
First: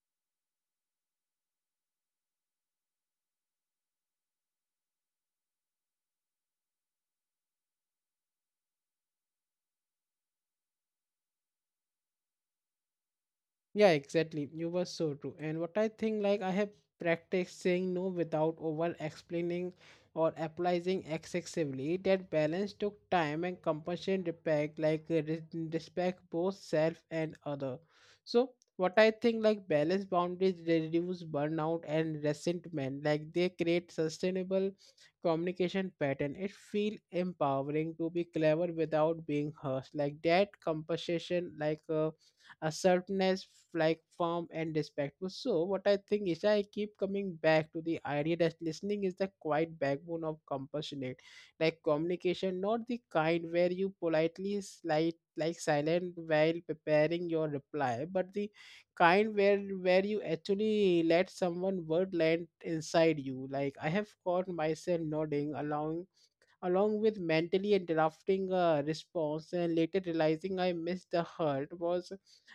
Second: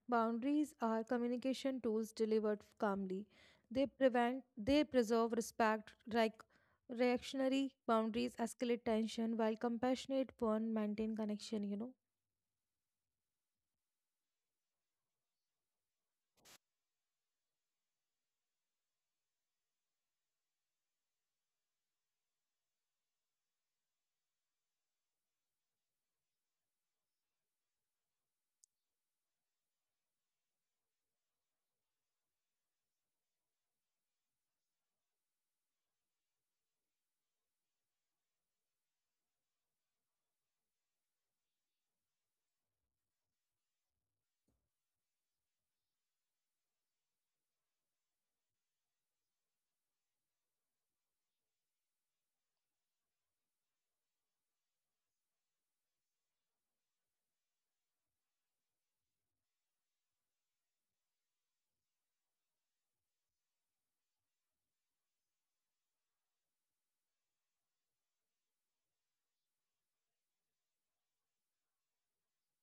S2: Boundaries are communication tools delivered calmly. They prevent, they preserve respect, like reactionary boundaries escalate tension, while compassionate one maintain connection.
S1: Yeah, exactly. You were so true. And what I think, like, I have practiced saying no without over explaining or apologizing excessively. That balance took time and compassion respect, like respect both self and other. So, what I think, like, balance boundaries reduce burnout and resentment. Like, they create sustainable communication pattern. It feel empowering to be clever without being harsh. Like, that compensation, like, a sharpness, like form and respectful. So what I think is I keep coming back to the idea that listening is the quiet backbone of compassionate, like communication, not the kind where you politely slide like silent while preparing your reply, but the kind where you actually let someone word land inside you. Like I have caught myself nodding, allowing along with mentally drafting a response and later realizing I missed the hurt was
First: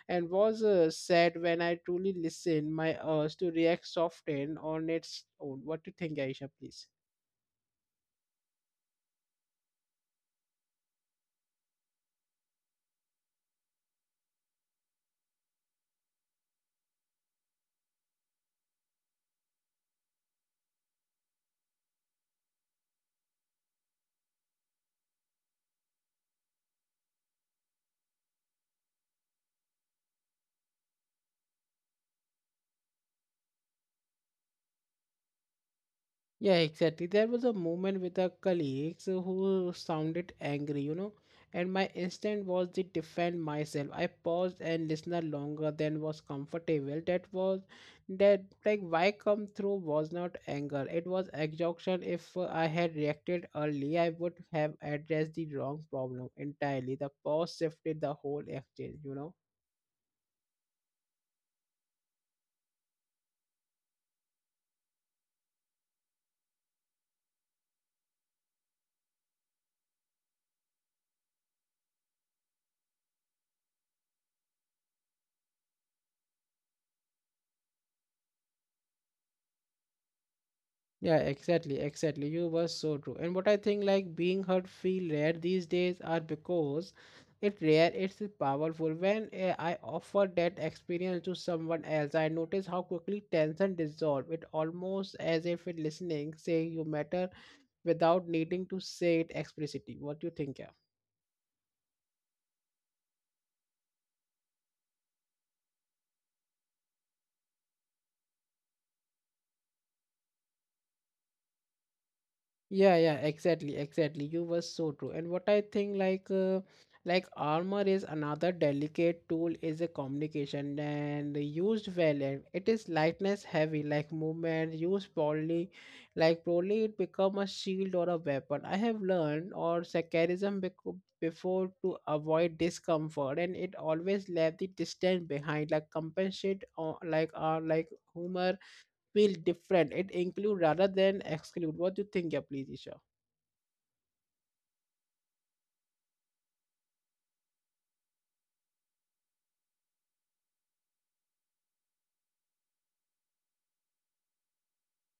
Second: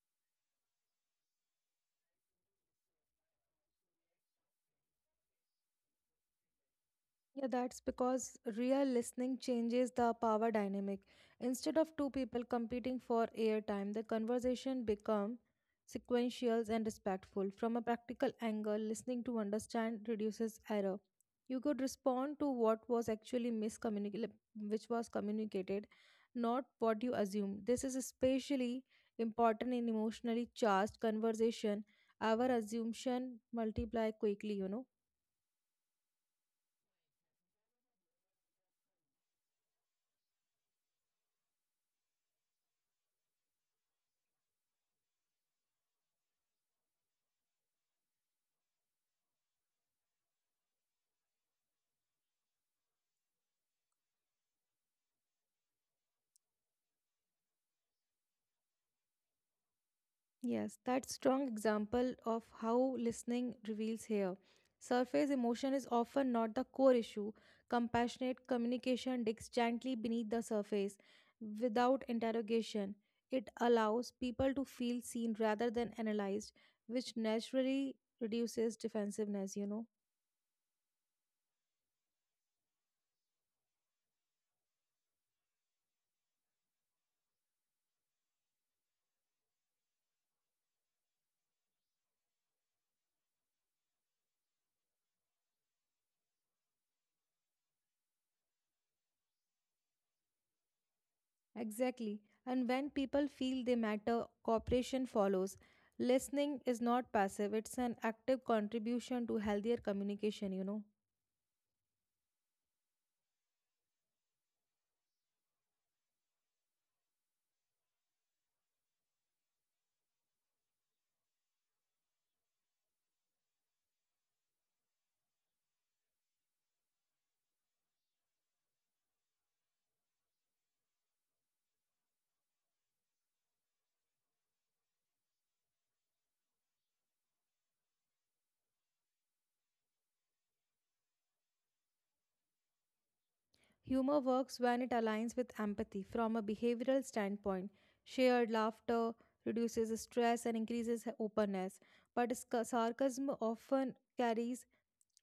S1: and was uh, sad. When I truly listened, my urge to react softened on its own. What do you think, Aisha, please?
S2: Yeah, that's because real listening changes the power dynamic. Instead of two people competing for airtime, the conversation become sequential and respectful. From a practical angle, listening to understand reduces error. You could respond to what was actually miscommunicated, which was communicated, not what you assumed. This is especially important in emotionally charged conversation. Our assumption multiply quickly.
S1: Yeah, exactly. There was a moment with our colleagues who sounded angry, you know, and my instinct was to defend myself. I paused and listened longer than was comfortable. That was that like why come through was not anger. It was exhaustion. If I had reacted early, I would have addressed the wrong problem entirely. The pause shifted the whole exchange, you know.
S2: Yes, that strong example of how listening reveals here. Surface emotion is often not the core issue. Compassionate communication digs gently beneath the surface without interrogation. It allows people to feel seen rather than analyzed, which naturally reduces defensiveness.
S1: Yeah, exactly, exactly. You were so true. And what I think like being heard, feel rare these days are because it rare, it's powerful. When I offer that experience to someone else, I notice how quickly tension dissolve. It almost as if it listening, saying you matter without needing to say it explicitly. What do you think, yeah?
S2: Exactly. And when people feel they matter, cooperation follows. Listening is not passive, it's an active contribution to healthier communication.
S1: Yeah, exactly. You were so true. And what I think, like armor is another delicate tool is a communication and used well. And it is lightness heavy, like movement used poorly, like poorly it become a shield or a weapon. I have learned or secularism before to avoid discomfort, and it always left the distance behind, like compensate or like humor feel different. It include rather than exclude. What do you think, yeah, please, Isha?
S2: Humor works when it aligns with empathy from a behavioral standpoint. Shared laughter reduces stress and increases openness, but sarcasm often carries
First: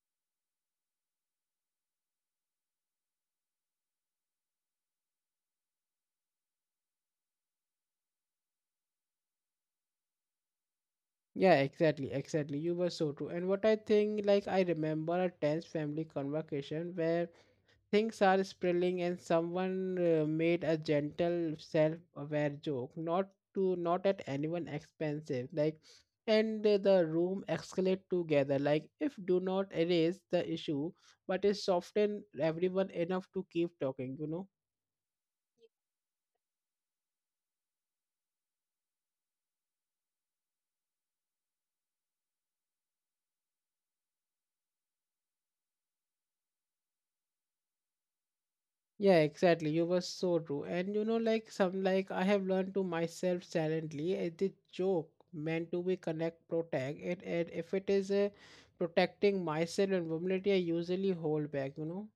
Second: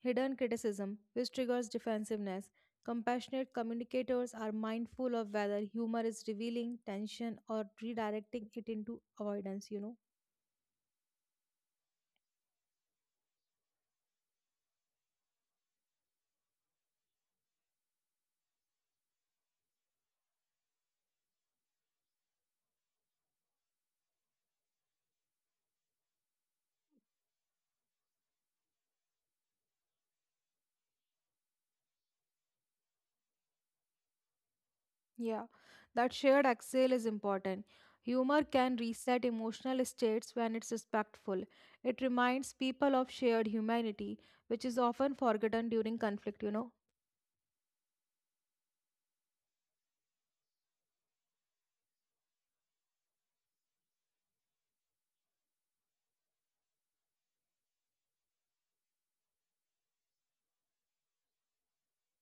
S2: hidden criticism, which triggers defensiveness. Compassionate communicators are mindful of whether humor is revealing tension or redirecting it into avoidance.
S1: Yeah, exactly, exactly. You were so true. And what I think, like I remember a tense family conversation where things are spilling and someone made a gentle self-aware joke, not to not at anyone expensive, like, and the room escalate together. Like, if do not erase the issue, but is soften everyone enough to keep talking.
S2: Yeah, that shared exhale is important. Humor can reset emotional states when it's respectful. It reminds people of shared humanity, which is often forgotten during conflict.
S1: Yeah, exactly. You were so true. And like some like I have learned to myself silently as the joke meant to be connect protect it and if it is protecting myself and vulnerability, I usually hold back.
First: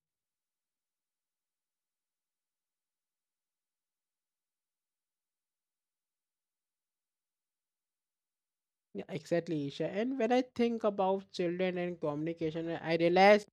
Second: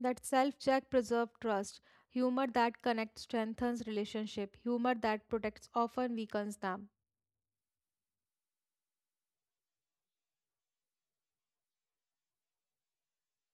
S2: That self check preserves trust. Humor that connects strengthens relationship. Humor that protects often weakens them.
S1: Yeah, exactly, Isha. And when I think about children and communication, I realize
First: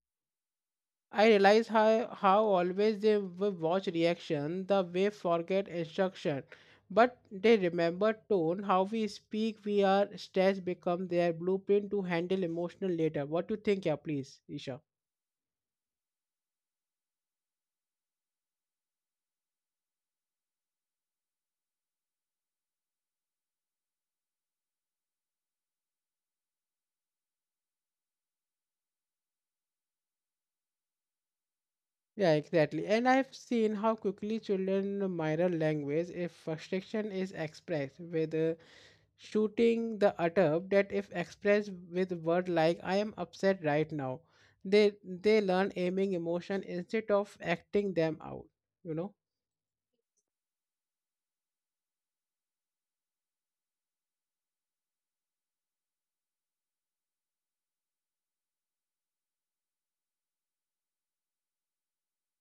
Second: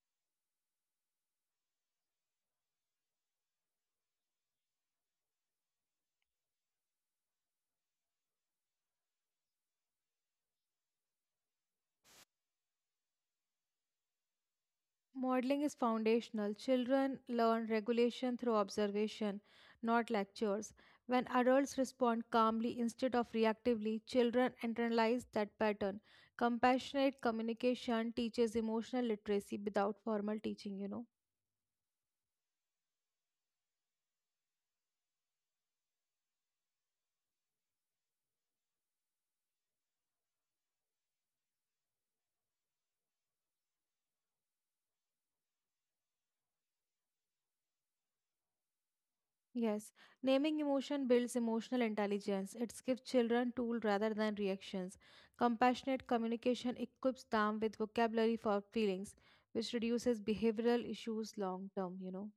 S1: I realize how always they watch reaction, the way forget instruction, but they remember tone, how we speak, we are stress become their blueprint to handle emotional later. What do you think, yeah, please, Isha?
S2: Modeling is foundational. Children learn regulation through observation, not lectures. When adults respond calmly instead of reactively, children internalize that pattern. Compassionate communication teaches emotional literacy without formal teaching.
S1: Yeah, exactly. And I've seen how quickly children mirror language if frustration is expressed with shooting the adult that if expressed with words like I am upset right now, they learn aiming emotion instead of acting them out you know
S2: Yes, naming emotion builds emotional intelligence. It gives children tools rather than reactions. Compassionate communication equips them with vocabulary for feelings, which reduces behavioral issues long term.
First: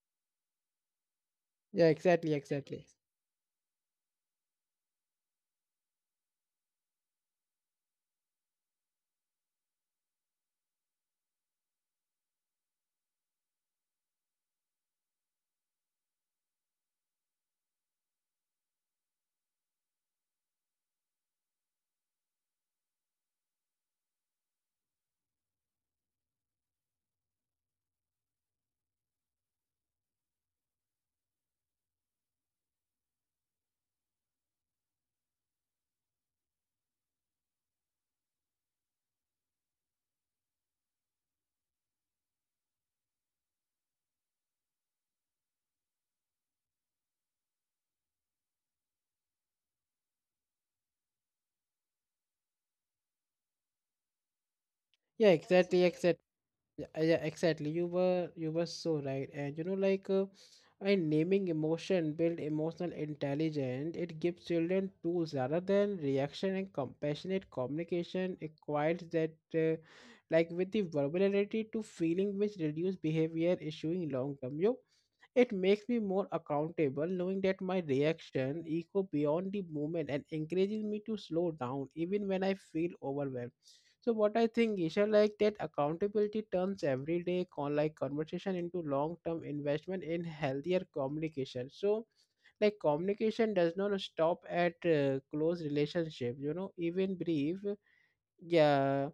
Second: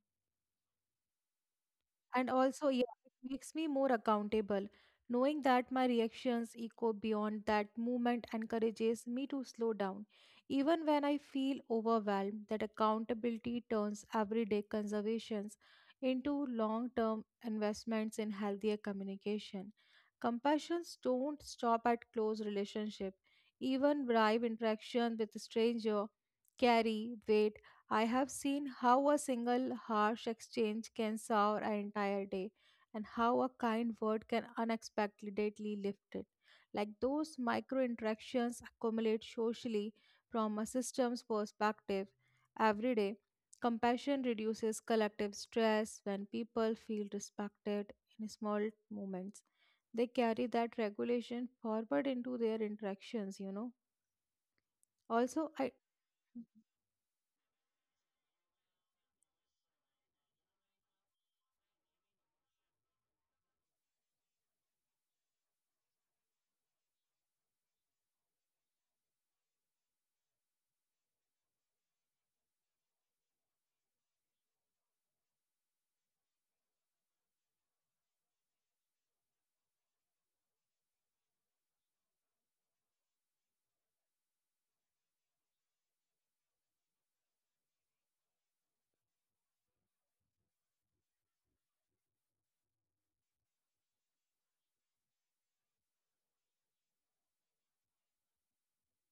S1: yeah
S2: And
S1: exactly
S2: also,
S1: exactly
S2: yeah, it makes me more accountable. Knowing that my reactions echo beyond that movement encourages me to slow down. Even when I feel overwhelmed, that accountability turns everyday conservations into long term investments in healthier communication. Compassions don't stop at close relationship. Even bribe interaction with a stranger carry weight. I have seen how a single harsh exchange can sour an entire day and how a kind word can unexpectedly lift it. Like those micro interactions accumulate socially from a system's perspective every day. Compassion reduces collective stress when people feel respected in small moments. They carry that regulation forward into their interactions.
S1: yeah
S2: Also, I.
S1: exactly exactly Yeah, yeah, exactly. You were so right. And in naming emotion, build emotional intelligence. It gives children tools rather than reaction and compassionate communication. It quiets like with the verbality to feeling, which reduce behavior issuing long term. You, it makes me more accountable, knowing that my reaction echo beyond the moment and encourages me to slow down even when I feel overwhelmed. So what I think, Isha, like that accountability turns everyday conversation into long-term investment in healthier communication. So like communication does not stop at close relationship, you know, even brief. Yeah,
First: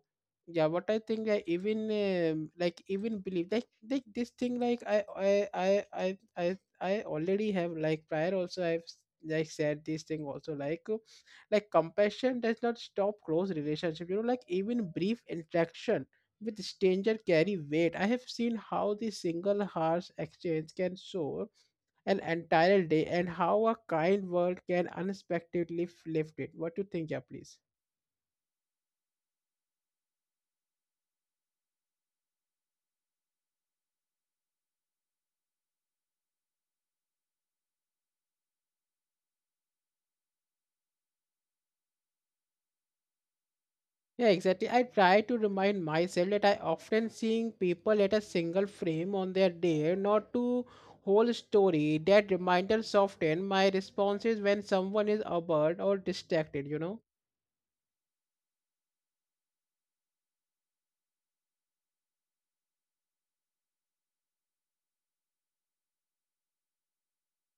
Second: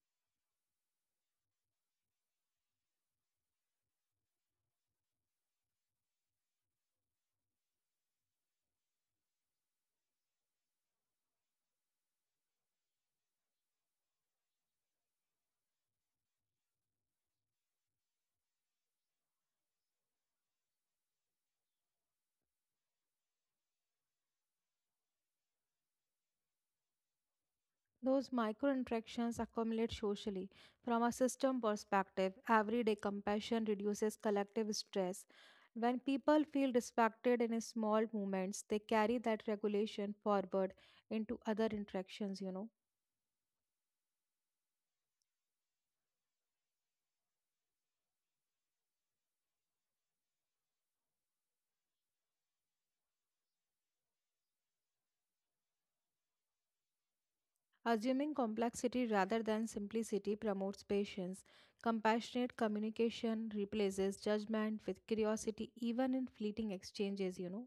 S1: yeah, what I think like even believe like this thing like I already have like prior also like said this thing also like compassion does not stop close relationship, you know, like even brief interaction with stranger carry weight. I have seen how the single harsh exchange can soar an entire day and how a kind word can unexpectedly flip it. What do you think, yeah, please?
S2: Those micro interactions accumulate socially. From a system perspective, everyday compassion reduces collective stress. When people feel respected in small moments, they carry that regulation forward into other interactions.
S1: Yeah, exactly. I try to remind myself that I often seeing people at a single frame on their day, not to whole story. That reminder soften my responses when someone is abroad or distracted, you know?
S2: Assuming complexity rather than simplicity promotes patience. Compassionate communication replaces judgment with curiosity, even in fleeting exchanges.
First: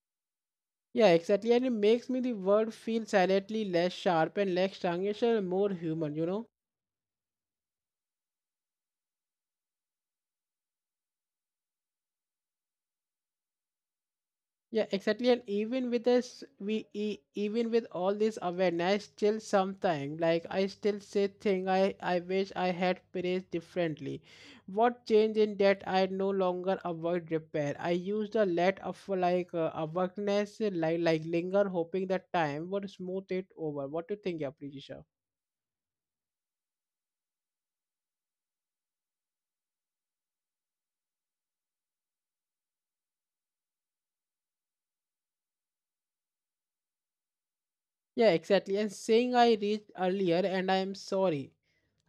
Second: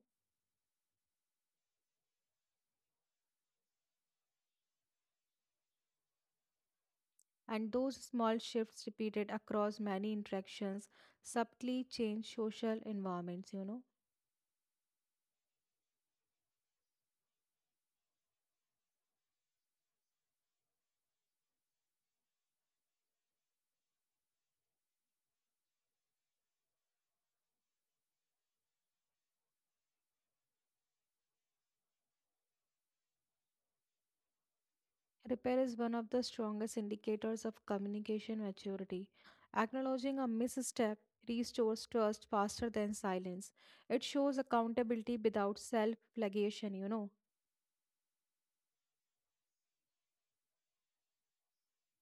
S1: Yeah, exactly. And it makes me the world feel silently less sharp and less strangish and more human, you know?
S2: And those small shifts repeated across many interactions subtly change social environments.
S1: Yeah, exactly. And even with this, we even with all this awareness, still sometime like I still say thing I wish I had praised differently. What changed in that I no longer avoid repair. I used a let of like awareness, like linger, hoping that time would smooth it over. What do you think, Aprijisha?
S2: Repair is one of the strongest indicators of communication maturity. Acknowledging a misstep restores trust faster than silence. It shows accountability without self flagellation.
S1: Yeah, exactly. And saying I reached earlier and I am sorry.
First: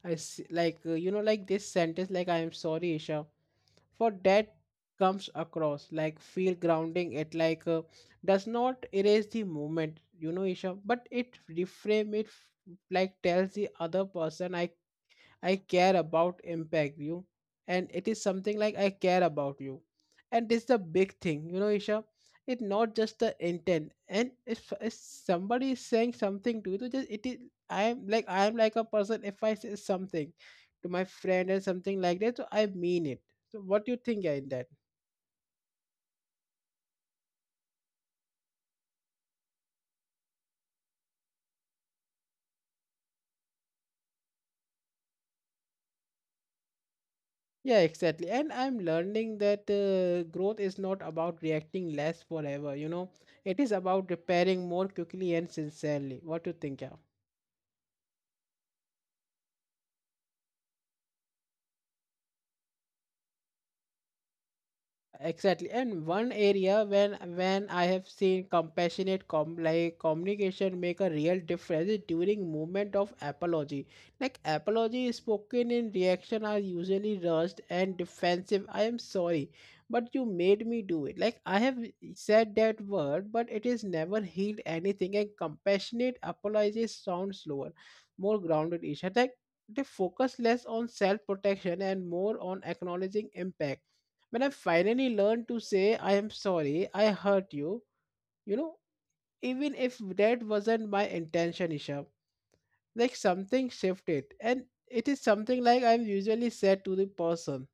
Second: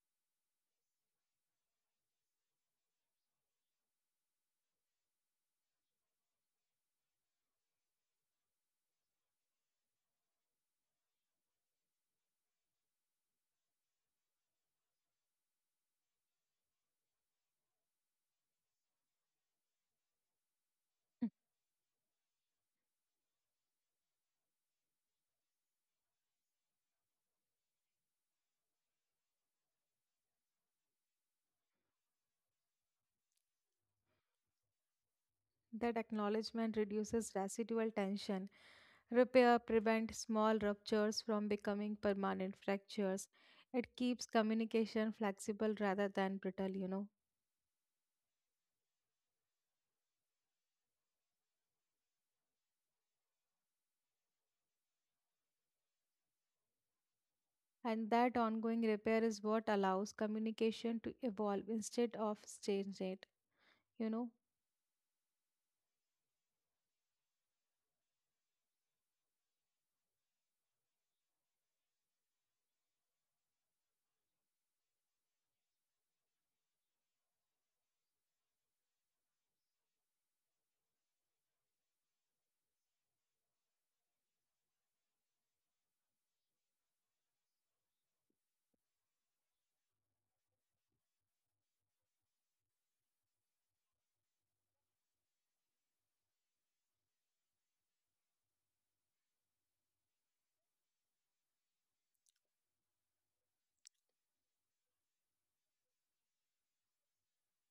S1: Like you know like this sentence like I am sorry, Isha. For that comes across like feel grounding it like does not erase the moment, you know, Isha, but it reframe it. Like tells the other person I care about impact you and it is something like I care about you. And this is the big thing, you know, Isha. It's not just the intent. And if somebody is saying something to you, to just it is I am like a person if I say something to my friend and something like that, so I mean it. So what do you think in that?
S2: That acknowledgement reduces residual tension. Repair prevents small ruptures from becoming permanent fractures. It keeps communication flexible rather than brittle.
S1: Yeah, exactly. And I'm learning that growth is not about reacting less forever, you know. It is about repairing more quickly and sincerely. What do you think, yeah?
S2: And that ongoing repair is what allows communication to evolve instead of stagnate, you know.
S1: Exactly, and one area when I have seen compassionate communication make a real difference is during moment of apology. Like apology spoken in reaction are usually rushed and defensive. I am sorry, but you made me do it. Like I have said that word, but it is never healed anything. And compassionate apology sounds slower, more grounded. Isha, like they focus less on self protection and more on acknowledging impact when I finally learned to say, I am sorry, I hurt you, you know, even if that wasn't my intention, Isha, like something shifted. And it is something like I'm usually said to the person.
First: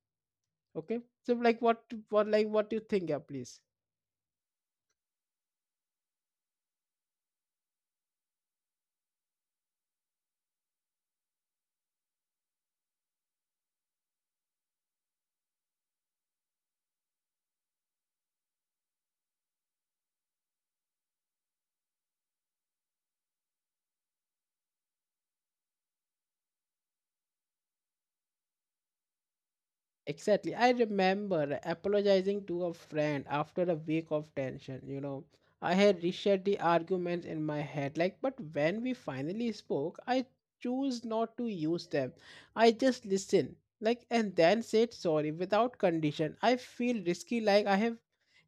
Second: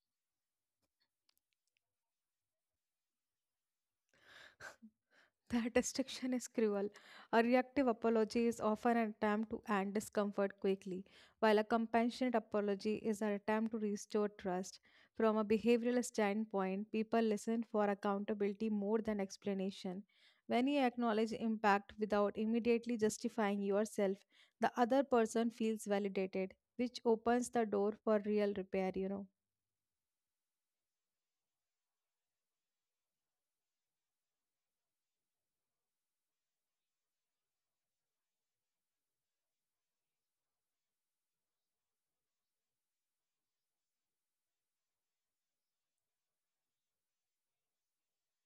S1: Okay. So like what do you think, yeah, please?
S2: That restriction is cruel. A reactive apology is often an attempt to end discomfort quickly, while a compassionate apology is an attempt to restore trust. From a behavioral standpoint, people listen for accountability more than explanation. When you acknowledge impact without immediately justifying yourself, the other person feels validated, which opens the door for real repair.
S1: Exactly. I remember apologizing to a friend after a week of tension, you know. I had reshared the arguments in my head, like, but when we finally spoke, I chose not to use them. I just listened, like, and then said sorry without condition. I feel risky, like, I have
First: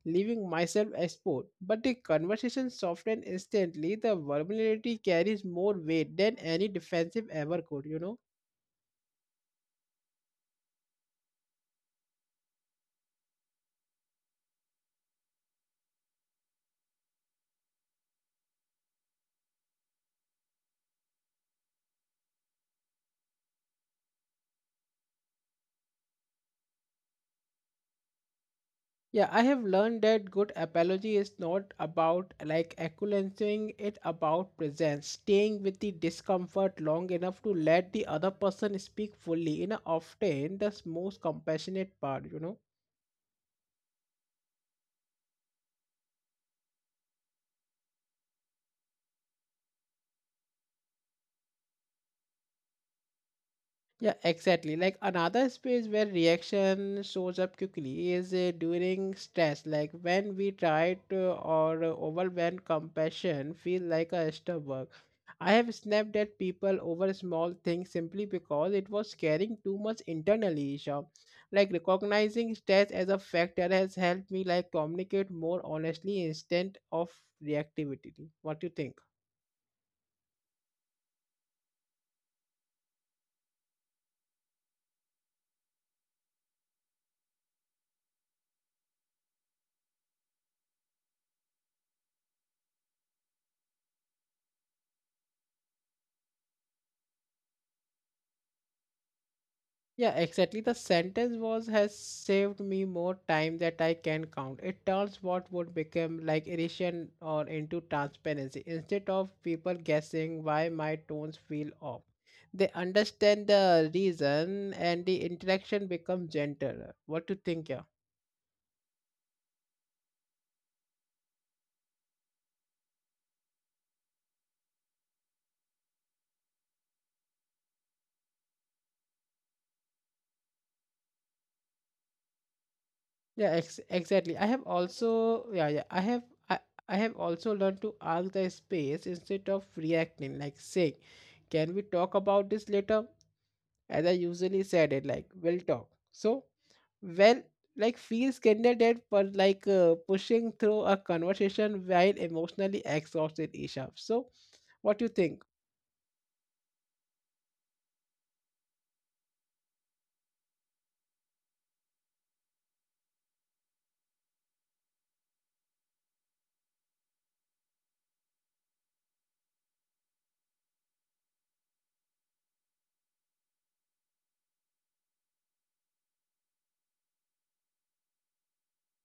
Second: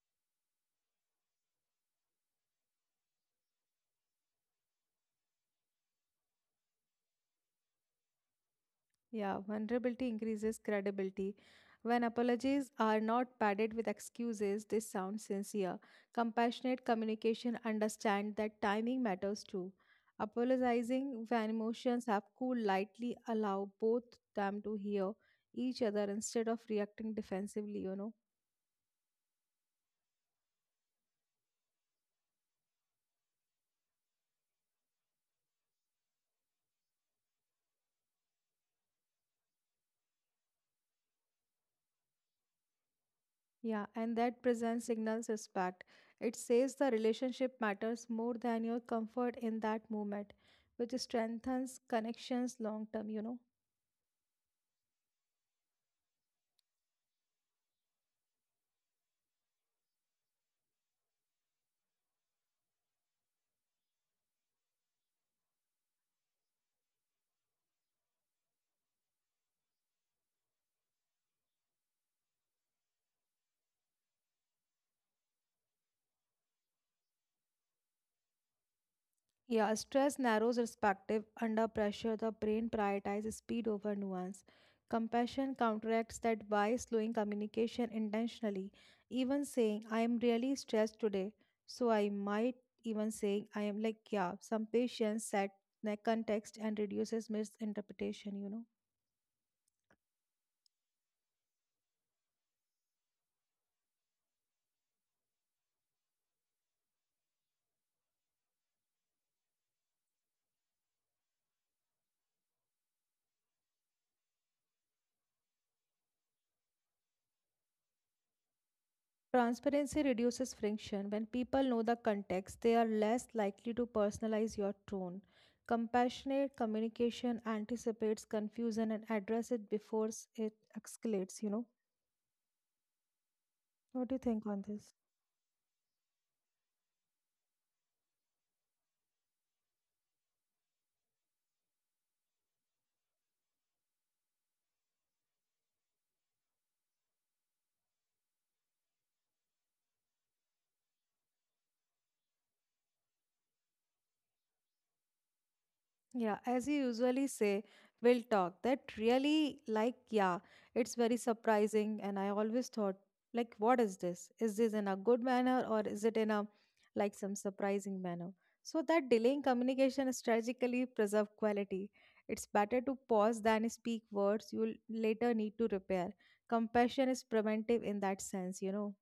S1: leaving myself exposed. But the conversation softened instantly. The vulnerability carries more weight than any defensive ever could, you know.
S2: Yeah, vulnerability increases credibility. When apologies are not padded with excuses, they sound sincere. Compassionate communication understand that timing matters too. Apologizing when emotions have cooled lightly allow both them to hear each other instead of reacting defensively.
S1: Yeah, I have learned that good apology is not about like acknowledging it about presence, staying with the discomfort long enough to let the other person speak fully. You know, often that's most compassionate part, you know.
S2: Yeah, and that presence signals respect. It says the relationship matters more than your comfort in that moment, which strengthens connections long term.
S1: Yeah, exactly. Like another space where reaction shows up quickly is during stress. Like when we try to or overwhelm compassion feel like a extra work. I have snapped at people over small things simply because it was carrying too much internally, Isha. Like recognizing stress as a factor has helped me like communicate more honestly instead of reactivity. What do you think?
S2: Yeah, stress narrows perspective. Under pressure, the brain prioritizes speed over nuance. Compassion counteracts that by slowing communication intentionally, even saying, I am really stressed today. So I might even say, I am like, yeah, some patience set the context and reduces misinterpretation.
S1: Yeah, exactly. The sentence was has saved me more time that I can count. It turns what would become like irritation or into transparency. Instead of people guessing why my tones feel off, they understand the reason and the interaction becomes gentler. What do you think? Yeah,
S2: Transparency reduces friction. When people know the context, they are less likely to personalize your tone. Compassionate communication anticipates confusion and address it before it escalates.
S1: yeah,
S2: What do you
S1: exactly.
S2: think
S1: I
S2: on
S1: have
S2: this?
S1: also yeah yeah I have. I I have also learned to ask the space instead of reacting, like saying, can we talk about this later? As I usually said it like will talk. So well like feels candidate for like pushing through a conversation while emotionally exhausted, Isha. So what do you think?
S2: Yeah, as you usually say, we'll talk. That really, like, yeah, it's very surprising. And I always thought, like, what is this? Is this in a good manner or is it in a, like, some surprising manner? So that delaying communication strategically preserve quality. It's better to pause than speak words you will later need to repair. Compassion is preventive in that sense.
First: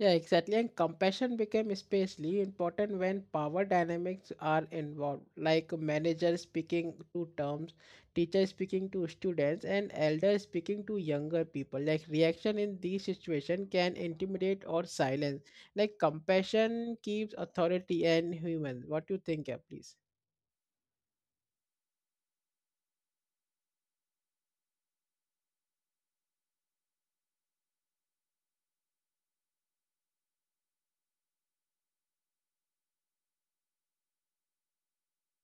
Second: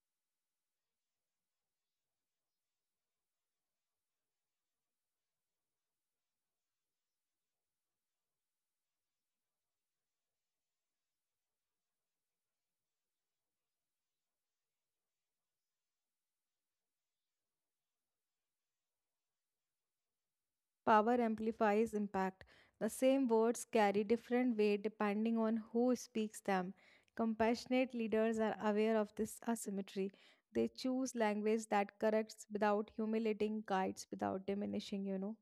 S1: Yeah, exactly. And compassion became especially important when power dynamics are involved, like manager speaking to terms, teacher speaking to students, and elder speaking to younger people. Like reaction in these situations can intimidate or silence. Like compassion keeps authority and human. What do you think, yeah, please?
S2: Power amplifies impact. The same words carry different weight depending on who speaks them. Compassionate leaders are aware of this asymmetry. They choose language that corrects without humiliating, guides without diminishing.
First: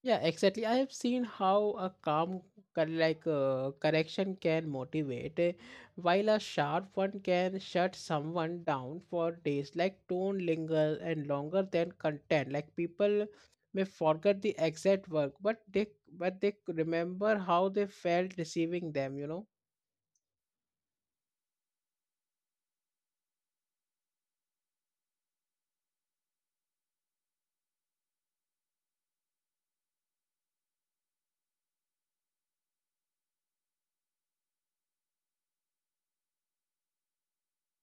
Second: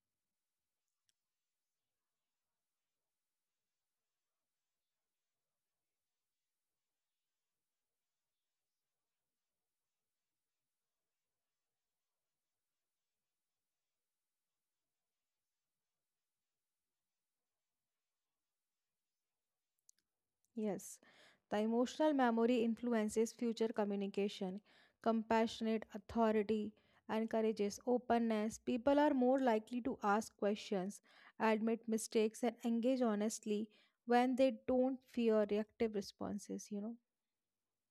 S1: Yeah, exactly. I have seen how a calm, correction can motivate, eh, while a sharp one can shut someone down for days. Like tone linger and longer than content. Like people may forget the exact work, but they remember how they felt receiving them. You know.
S2: Yes, the emotional memory influences future communication. Compassionate authority encourages openness. People are more likely to ask questions, admit mistakes, and engage honestly when they don't fear reactive responses.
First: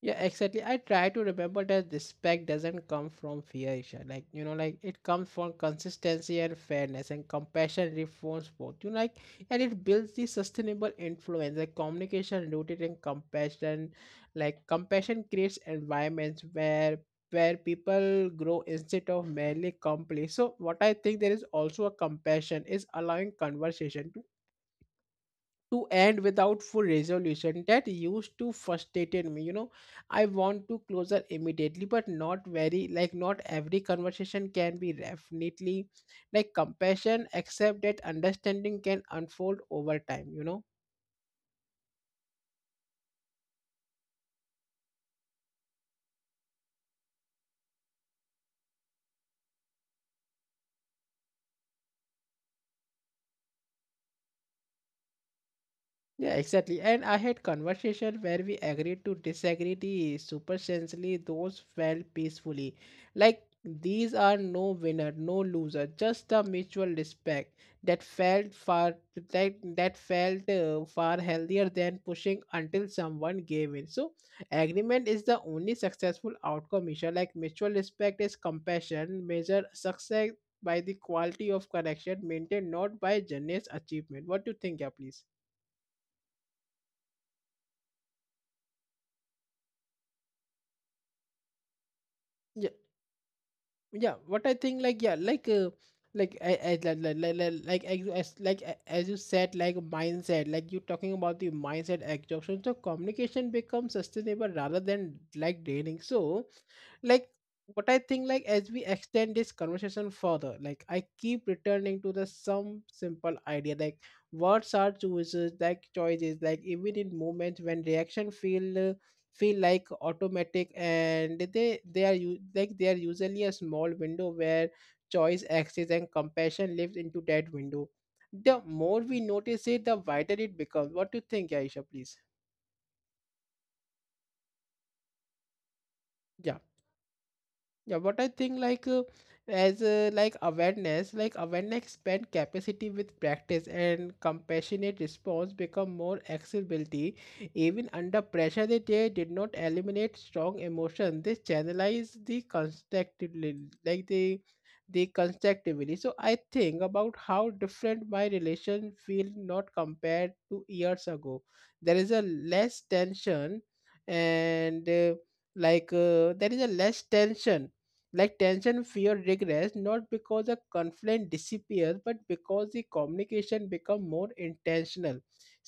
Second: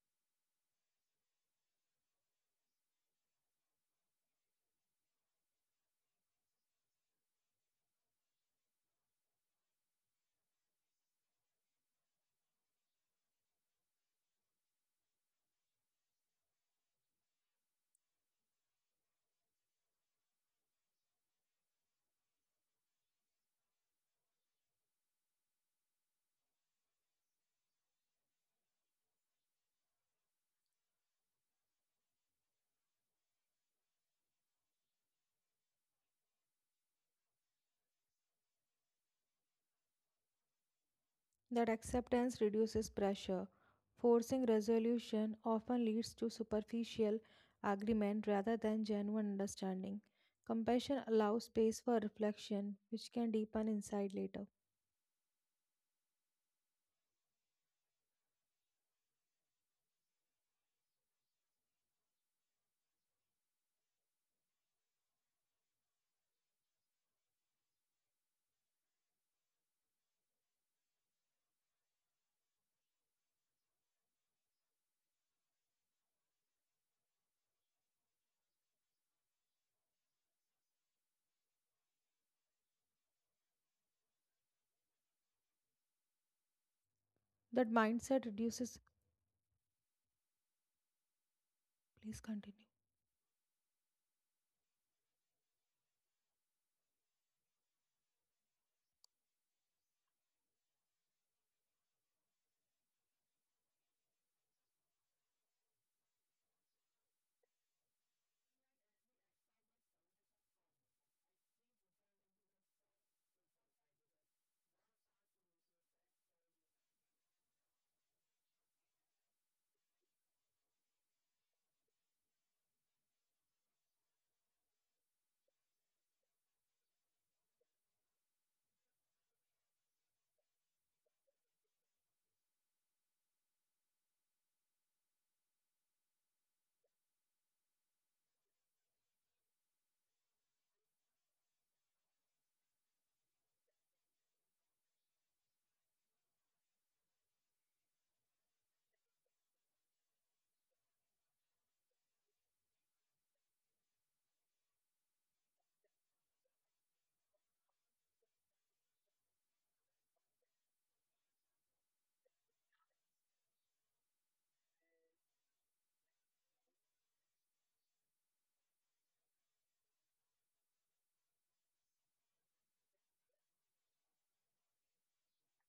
S1: Yeah, exactly. I try to remember that respect doesn't come from fear, Isha. Like, you know, like it comes from consistency and fairness and compassion reforms both. You know, like, and it builds the sustainable influence, like communication rooted in compassion. Like, compassion creates environments where people grow instead of merely complain. So, what I think there is also a compassion is allowing conversation to end without full resolution that used to frustrated me, you know. I want to closer immediately but not very like not every conversation can be definitely like compassion except that understanding can unfold over time, you know.
S2: That acceptance reduces pressure. Forcing resolution often leads to superficial agreement rather than genuine understanding. Compassion allows space for reflection, which can deepen insight later.
S1: Yeah, exactly. And I had conversation where we agreed to disagree the supersensory those felt peacefully. Like these are no winner, no loser, just the mutual respect that felt far that felt far healthier than pushing until someone gave in. So agreement is the only successful outcome measure. Like mutual respect is compassion, measure success by the quality of connection maintained, not by generous achievement. What do you think, yeah, please?
S2: That mindset reduces. Please continue.
S1: Yeah what I think like yeah like I, like, li- li- like as- like a- as you said, like mindset, like you talking about the mindset exhaustion, so communication becomes sustainable rather than like draining. So like what I think, like as we extend this conversation further, like I keep returning to the some simple idea, like words are choices, like choices, even in moments when reaction feel like automatic, and they are like they are usually a small window where choice access and compassion lives into that window. The more we notice it, the wider it becomes. What do you think, Aisha, please? Yeah. Yeah, what I think like awareness expand capacity with practice and compassionate response become more accessibility. Even under pressure, they did not eliminate strong emotion. They channelize the constructively, like the constructively. So I think about how different my relation feel not compared to years ago. There is a less tension and like there is a less tension, like tension fear regress, not because a conflict disappears, but because the communication become more intentional.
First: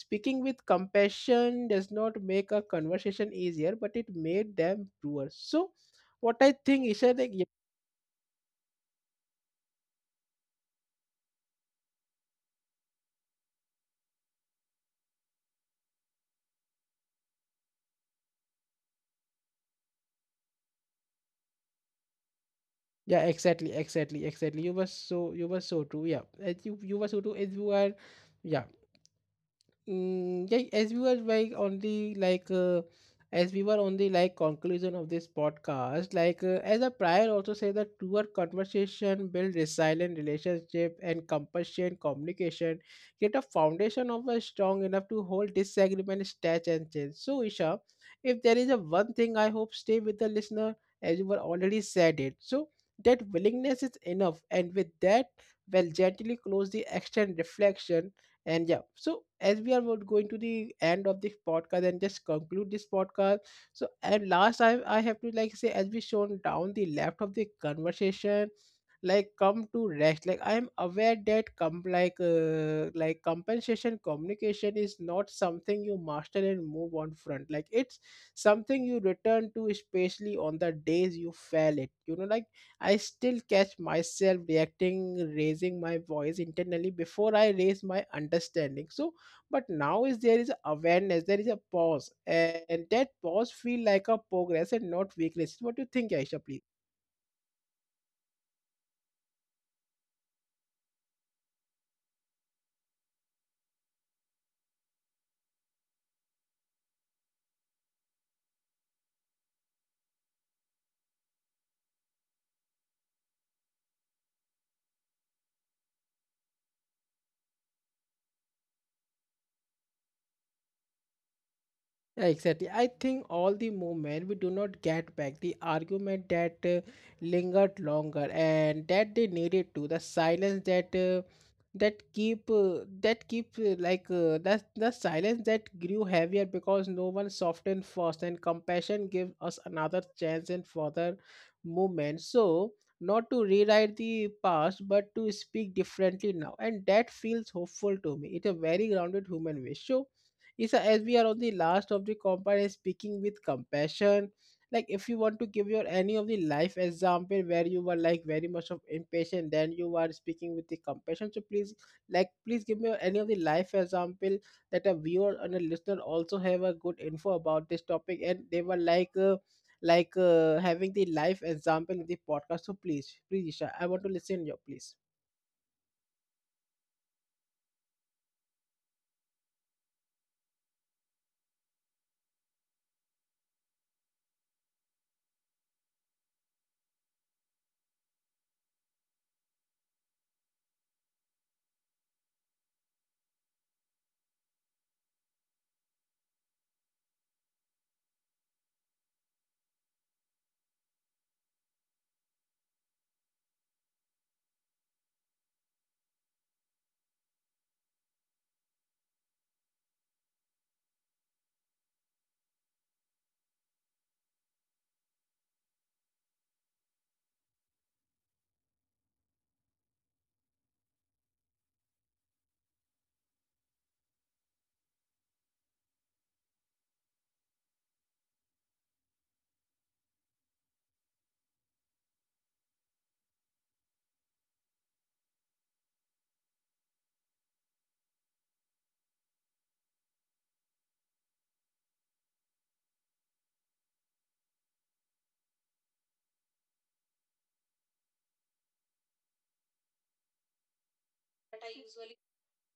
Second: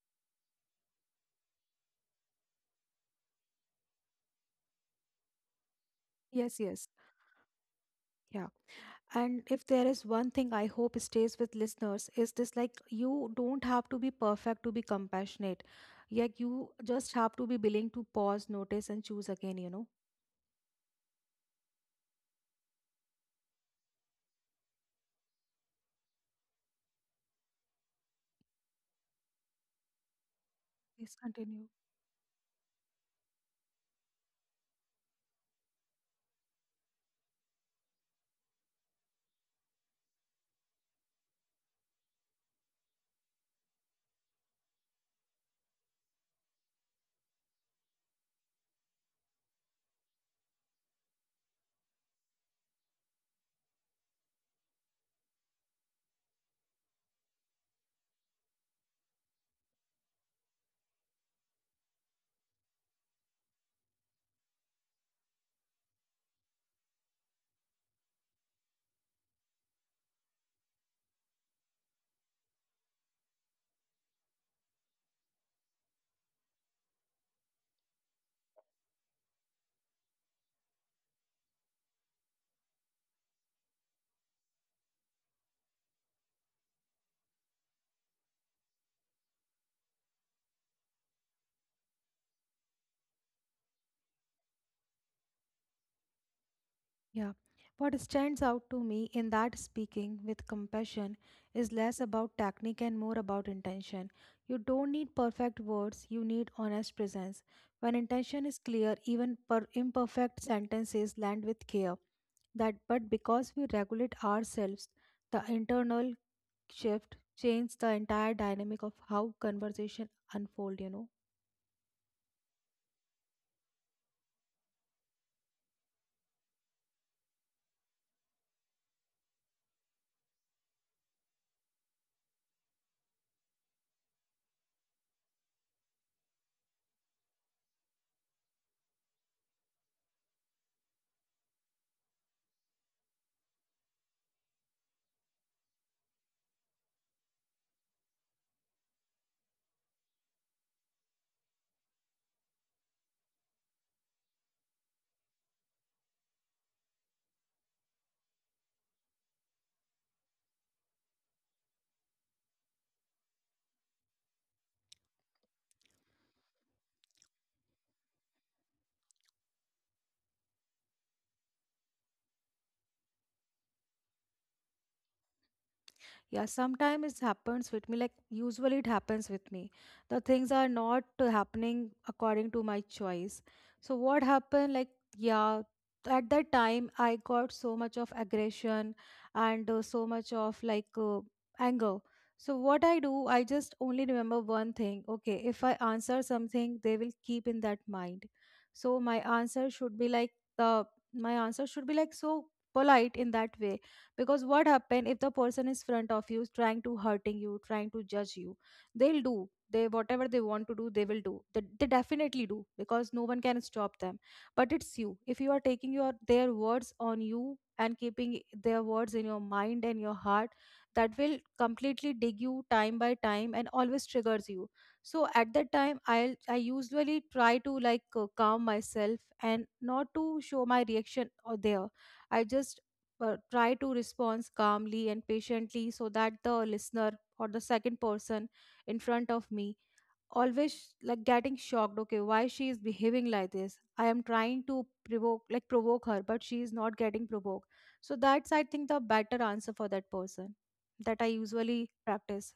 S1: Speaking with compassion does not make a conversation easier, but it made them truer. So what I
S2: Yes,
S1: think
S2: yes.
S1: is that like, yeah,
S2: Yeah. And if there is one thing I hope stays with listeners is this, like, you don't have to be perfect to be compassionate. Like you just have to be willing to pause, notice, and choose again.
S1: yeah exactly, you were so, you were so true. Yeah, and you were so true as you are. Yeah. Mm, yeah,
S2: Please continue.
S1: as we were on the like conclusion of this podcast, as a prior also say that truer conversation build resilient relationship, and compassion communication get a foundation of a strong enough to hold disagreement, stage and change. So Isha, if there is a one thing I hope stay with the listener, as you were already said it. So that willingness is enough, and with that, well gently close the action reflection. And yeah, so as we are going to the end of this podcast and just conclude this podcast. So and last, I have to like say, as we shown down the left of the conversation, like come to rest, like I am aware that come like compensation communication is not something you master and move on front, like it's something you return to, especially on the days you fail it, you know. Like I still catch myself reacting, raising my voice internally before I raise my understanding. So, but now is there is awareness, there is a pause, and that pause feel like a progress and not weakness. What do you think, Aisha? Please.
S2: Yeah. What stands out to me in that speaking with compassion is less about technique and more about intention. You don't need perfect words, you need honest presence. When intention is clear, even per imperfect sentences land with care. That but because we regulate ourselves, the internal shift changes the entire dynamic of how conversation unfold.
S1: Yeah, exactly. I think all the moment we do not get back the argument that lingered longer and that they needed to the silence that that keep like that the silence that grew heavier because no one softened first, and compassion gives us another chance and further movement. So not to rewrite the past but to speak differently now, and that feels hopeful to me. It's a very grounded human wish. So Isa, as we are on the last of the compound, and speaking with compassion, like if you want to give your any of the life example where you were like very much of impatient, then you are speaking with the compassion. So please, like, please give me any of the life example that a viewer and a listener also have a good info about this topic, and they were having the life example in the podcast. So please, please, Isha, I want to listen your please.
S2: Yeah, sometimes it happens with me. Like usually it happens with me. The things are not happening according to my choice. So what happened? Like yeah, at that time I got so much of aggression and so much of like anger. So what I do, I just only remember one thing. Okay, if I answer something, they will keep in that mind. So my answer should be like so polite in that way, because what happen if the person is front of you trying to hurting you trying to judge you, they'll do, they whatever they want to do they will do, they definitely do, because no one can stop them. But it's you, if you are taking your their words on you and keeping their words in your mind and your heart, that will completely dig you time by time and always triggers you. So at that time, I usually try to like calm myself and not to show my reaction, or there I just try to respond calmly and patiently, so that the listener or the second person in front of me always like getting shocked, okay, why she is behaving like this? I am trying to provoke her, but she is not getting provoked. So that's, I think, the better answer for that person that I usually practice.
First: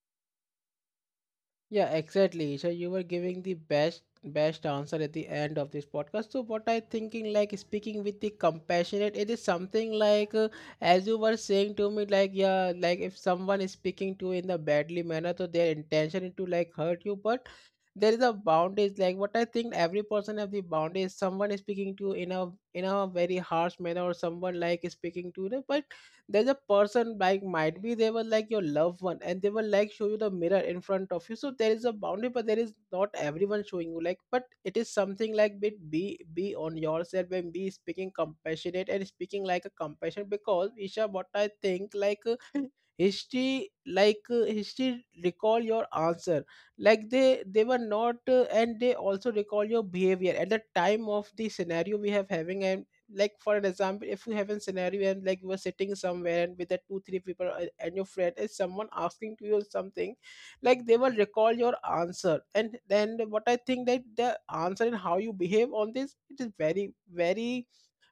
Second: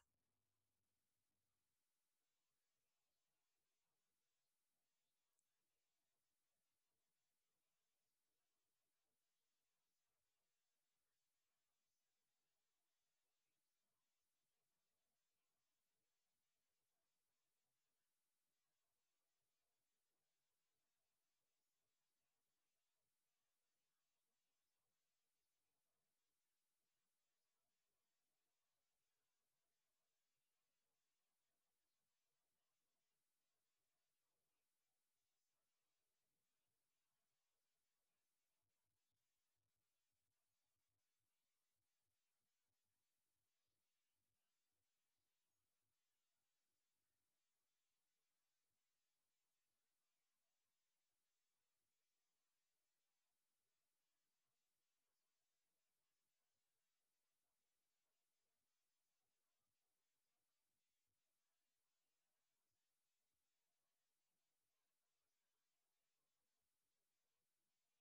S1: Yeah, exactly. So you were giving the best answer at the end of this podcast. So what I thinking like speaking with the compassionate, it is something as you were saying to me, like yeah, like if someone is speaking to you in a badly manner, so their intention is to like hurt you, but there is a boundaries. Like what I think, every person have the boundaries. Someone is speaking to you in a very harsh manner, or someone like is speaking to them, but there's a person like might be they were like your loved one and they will like show you the mirror in front of you. So there is a boundary, but there is not everyone showing you like, but it is something like bit be on yourself and be speaking compassionate and speaking like a compassion. Because Isha, what I think history, history recall your answer. Like they were not, and they also recall your behavior at the time of the scenario we have having. And like for an example, if you have a scenario and like you are sitting somewhere and with the two three people and your friend is someone asking to you something, like they will recall your answer. And then what I think, that the answer and how you behave on this, it is very,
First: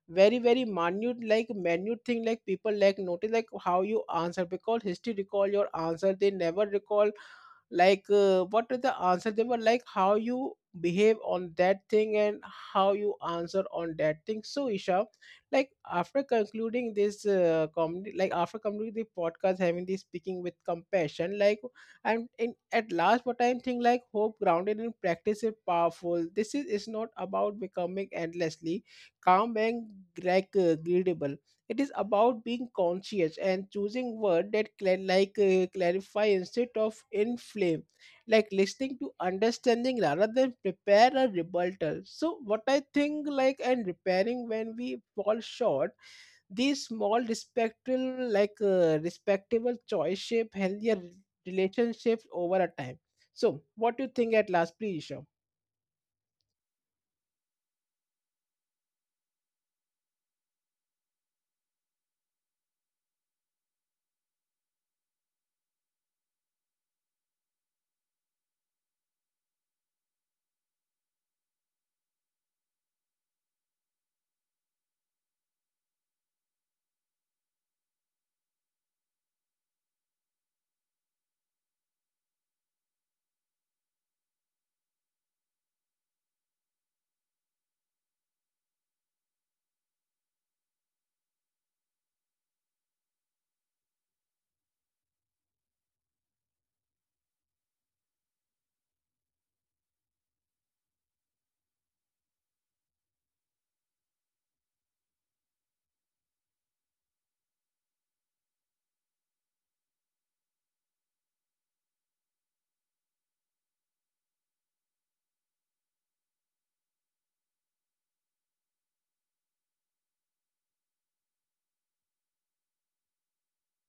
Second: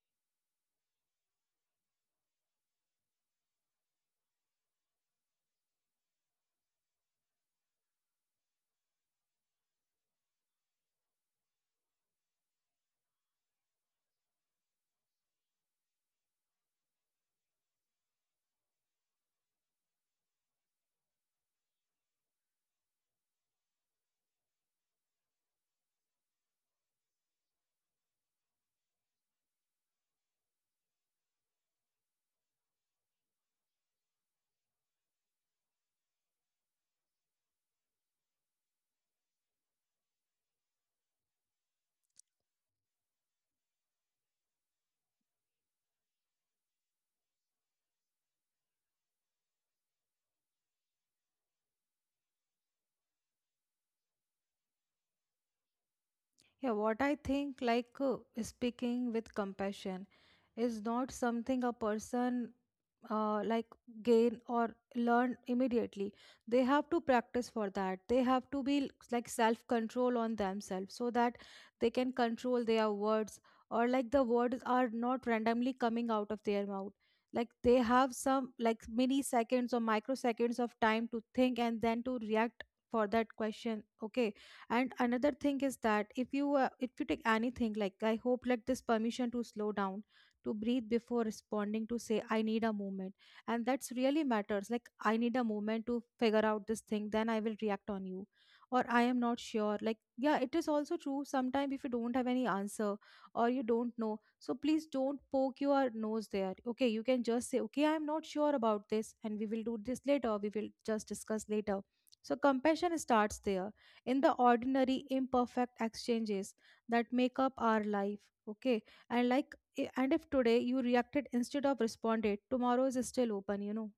S1: very minute, like minute thing, like people like notice like how you answer, because history recall your answer. They never recall what is the answer. They were like how you behave on that thing, and how you answer on that thing. So Isha, like after concluding this, after concluding the podcast having this speaking with compassion, like and in at last what I'm thinking, like hope grounded in practice is powerful. This is not about becoming endlessly calm and readable. It is about being conscious and choosing word that clarify instead of inflame, like listening to understanding rather than prepare a rebuttal. So what I think, like and repairing when we fall short, these small respectful respectable choice shape healthier relationships over a time. So what do you think at last, please, Isha?
S2: Yeah, what I think, like speaking with compassion is not something a person like gain or learn immediately. They have to practice for that. They have to be like self control on themselves, so that they can control their words, or like the words are not randomly coming out of their mouth. Like they have some like mini seconds or microseconds of time to think and then to react for that question, okay. And another thing is that if you take anything, like I hope, like this permission to slow down, to breathe before responding, to say I need a moment. And that's really matters, like I need a moment to figure out this thing, then I will react on you. Or I am not sure, like, yeah, it is also true, sometimes if you don't have any answer or you don't know, so please don't poke your nose there. Okay, you can just say okay, I am not sure about this, and we will do this later, we will just discuss later. So compassion starts there, in the ordinary imperfect exchanges that make up our life, okay. And like, and if today you reacted instead of responded, tomorrow is still open,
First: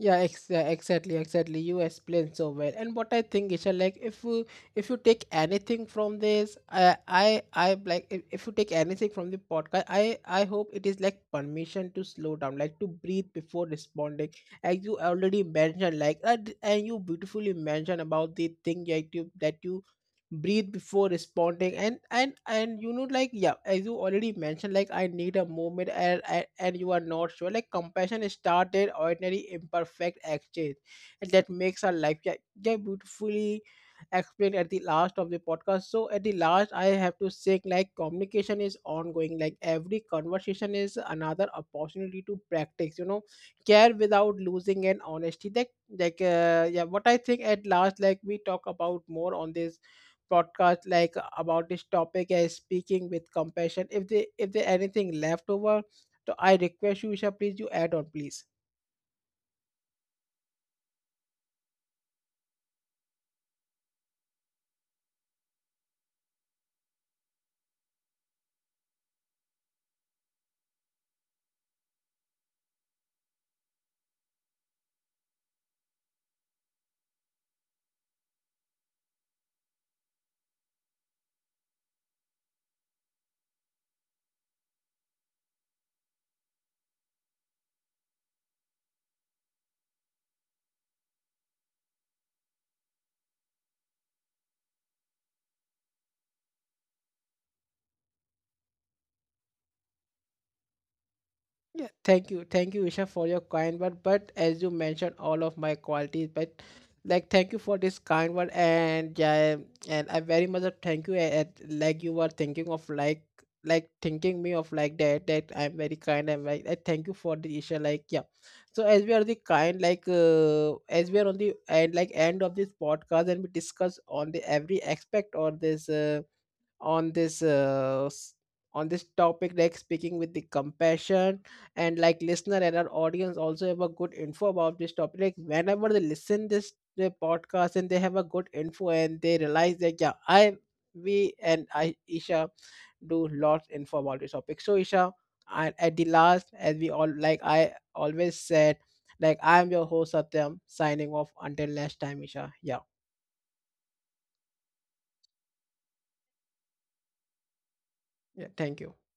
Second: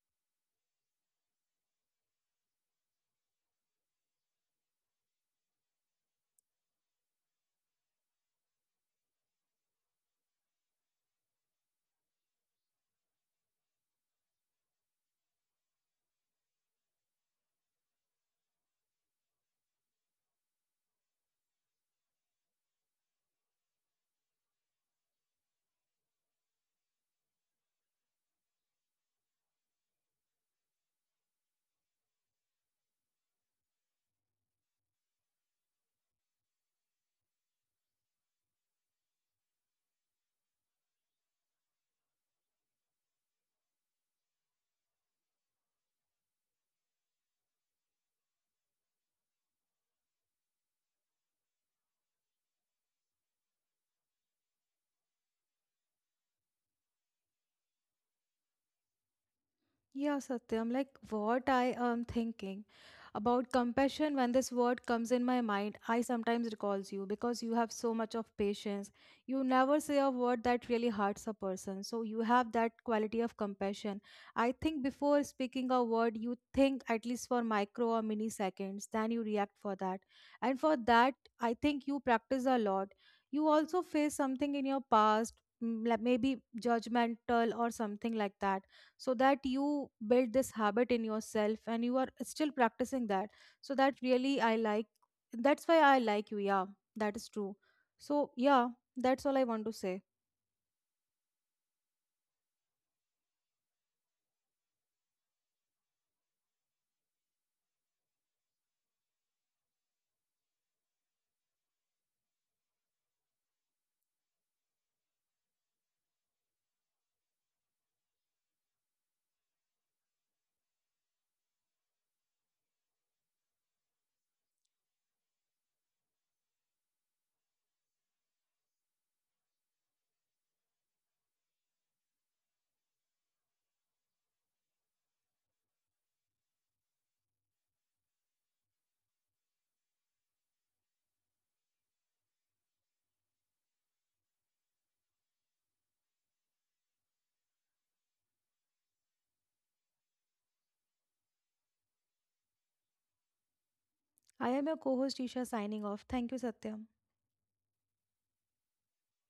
S1: Yeah, exactly. You explained so well. And what I think, Isha, like if you take anything from this, I if you take anything from the podcast, I hope it is like permission to slow down, like to breathe before responding. As you already mentioned, and you beautifully mentioned about the thing that you breathe before responding, and you know, like yeah, as you already mentioned, like I need a moment, and you are not sure, like compassion is started ordinary imperfect exchange, and that makes our life. Yeah, yeah, beautifully explained at the last of the podcast. So at the last I have to say, like communication is ongoing, like every conversation is another opportunity to practice, you know, care without losing an honesty, like yeah, what I think at last, like we talk about more on this podcast like about this topic as speaking with compassion. If they if there anything left over, so I request you Isha, please, you add on please.
S2: Yeah, Satyam, like what I am thinking about compassion, when this word comes in my mind, I sometimes recalls you, because you have so much of patience. You never say a word that really hurts a person. So you have that quality of compassion. I think before speaking a word, you think at least for micro or mini seconds, then you react for that. And for that, I think you practice a lot. You also face something in your past, like maybe judgmental or something like that, so that you build this habit in yourself and you are still practicing that. So that really, I like that's why I like you. Yeah, that is true. So yeah, that's all I want to say.
S1: Yeah, thank you, Isha, for your kind word. But as you mentioned, all of my qualities, but like thank you for this kind word, and yeah, and I very much thank you. And like you were thinking of like thinking me of like that I'm very kind, and like I thank you for the Isha. Like yeah, so as we are the kind, as we are on the and like end of this podcast, and we discuss on the every aspect on this. On this uh, s- on this topic like speaking with the compassion, and like listener and our audience also have a good info about this topic, like whenever they listen this the podcast and they have a good info and they realize that yeah, I we and I Isha, do lots info about this topic. So Isha, I, at the last, as we all like I always said, like I'm your host Satyam signing off until next time. Isha. Yeah,
S2: I am your co-host Isha, signing off. Thank you, Satya.
S1: yeah, thank you.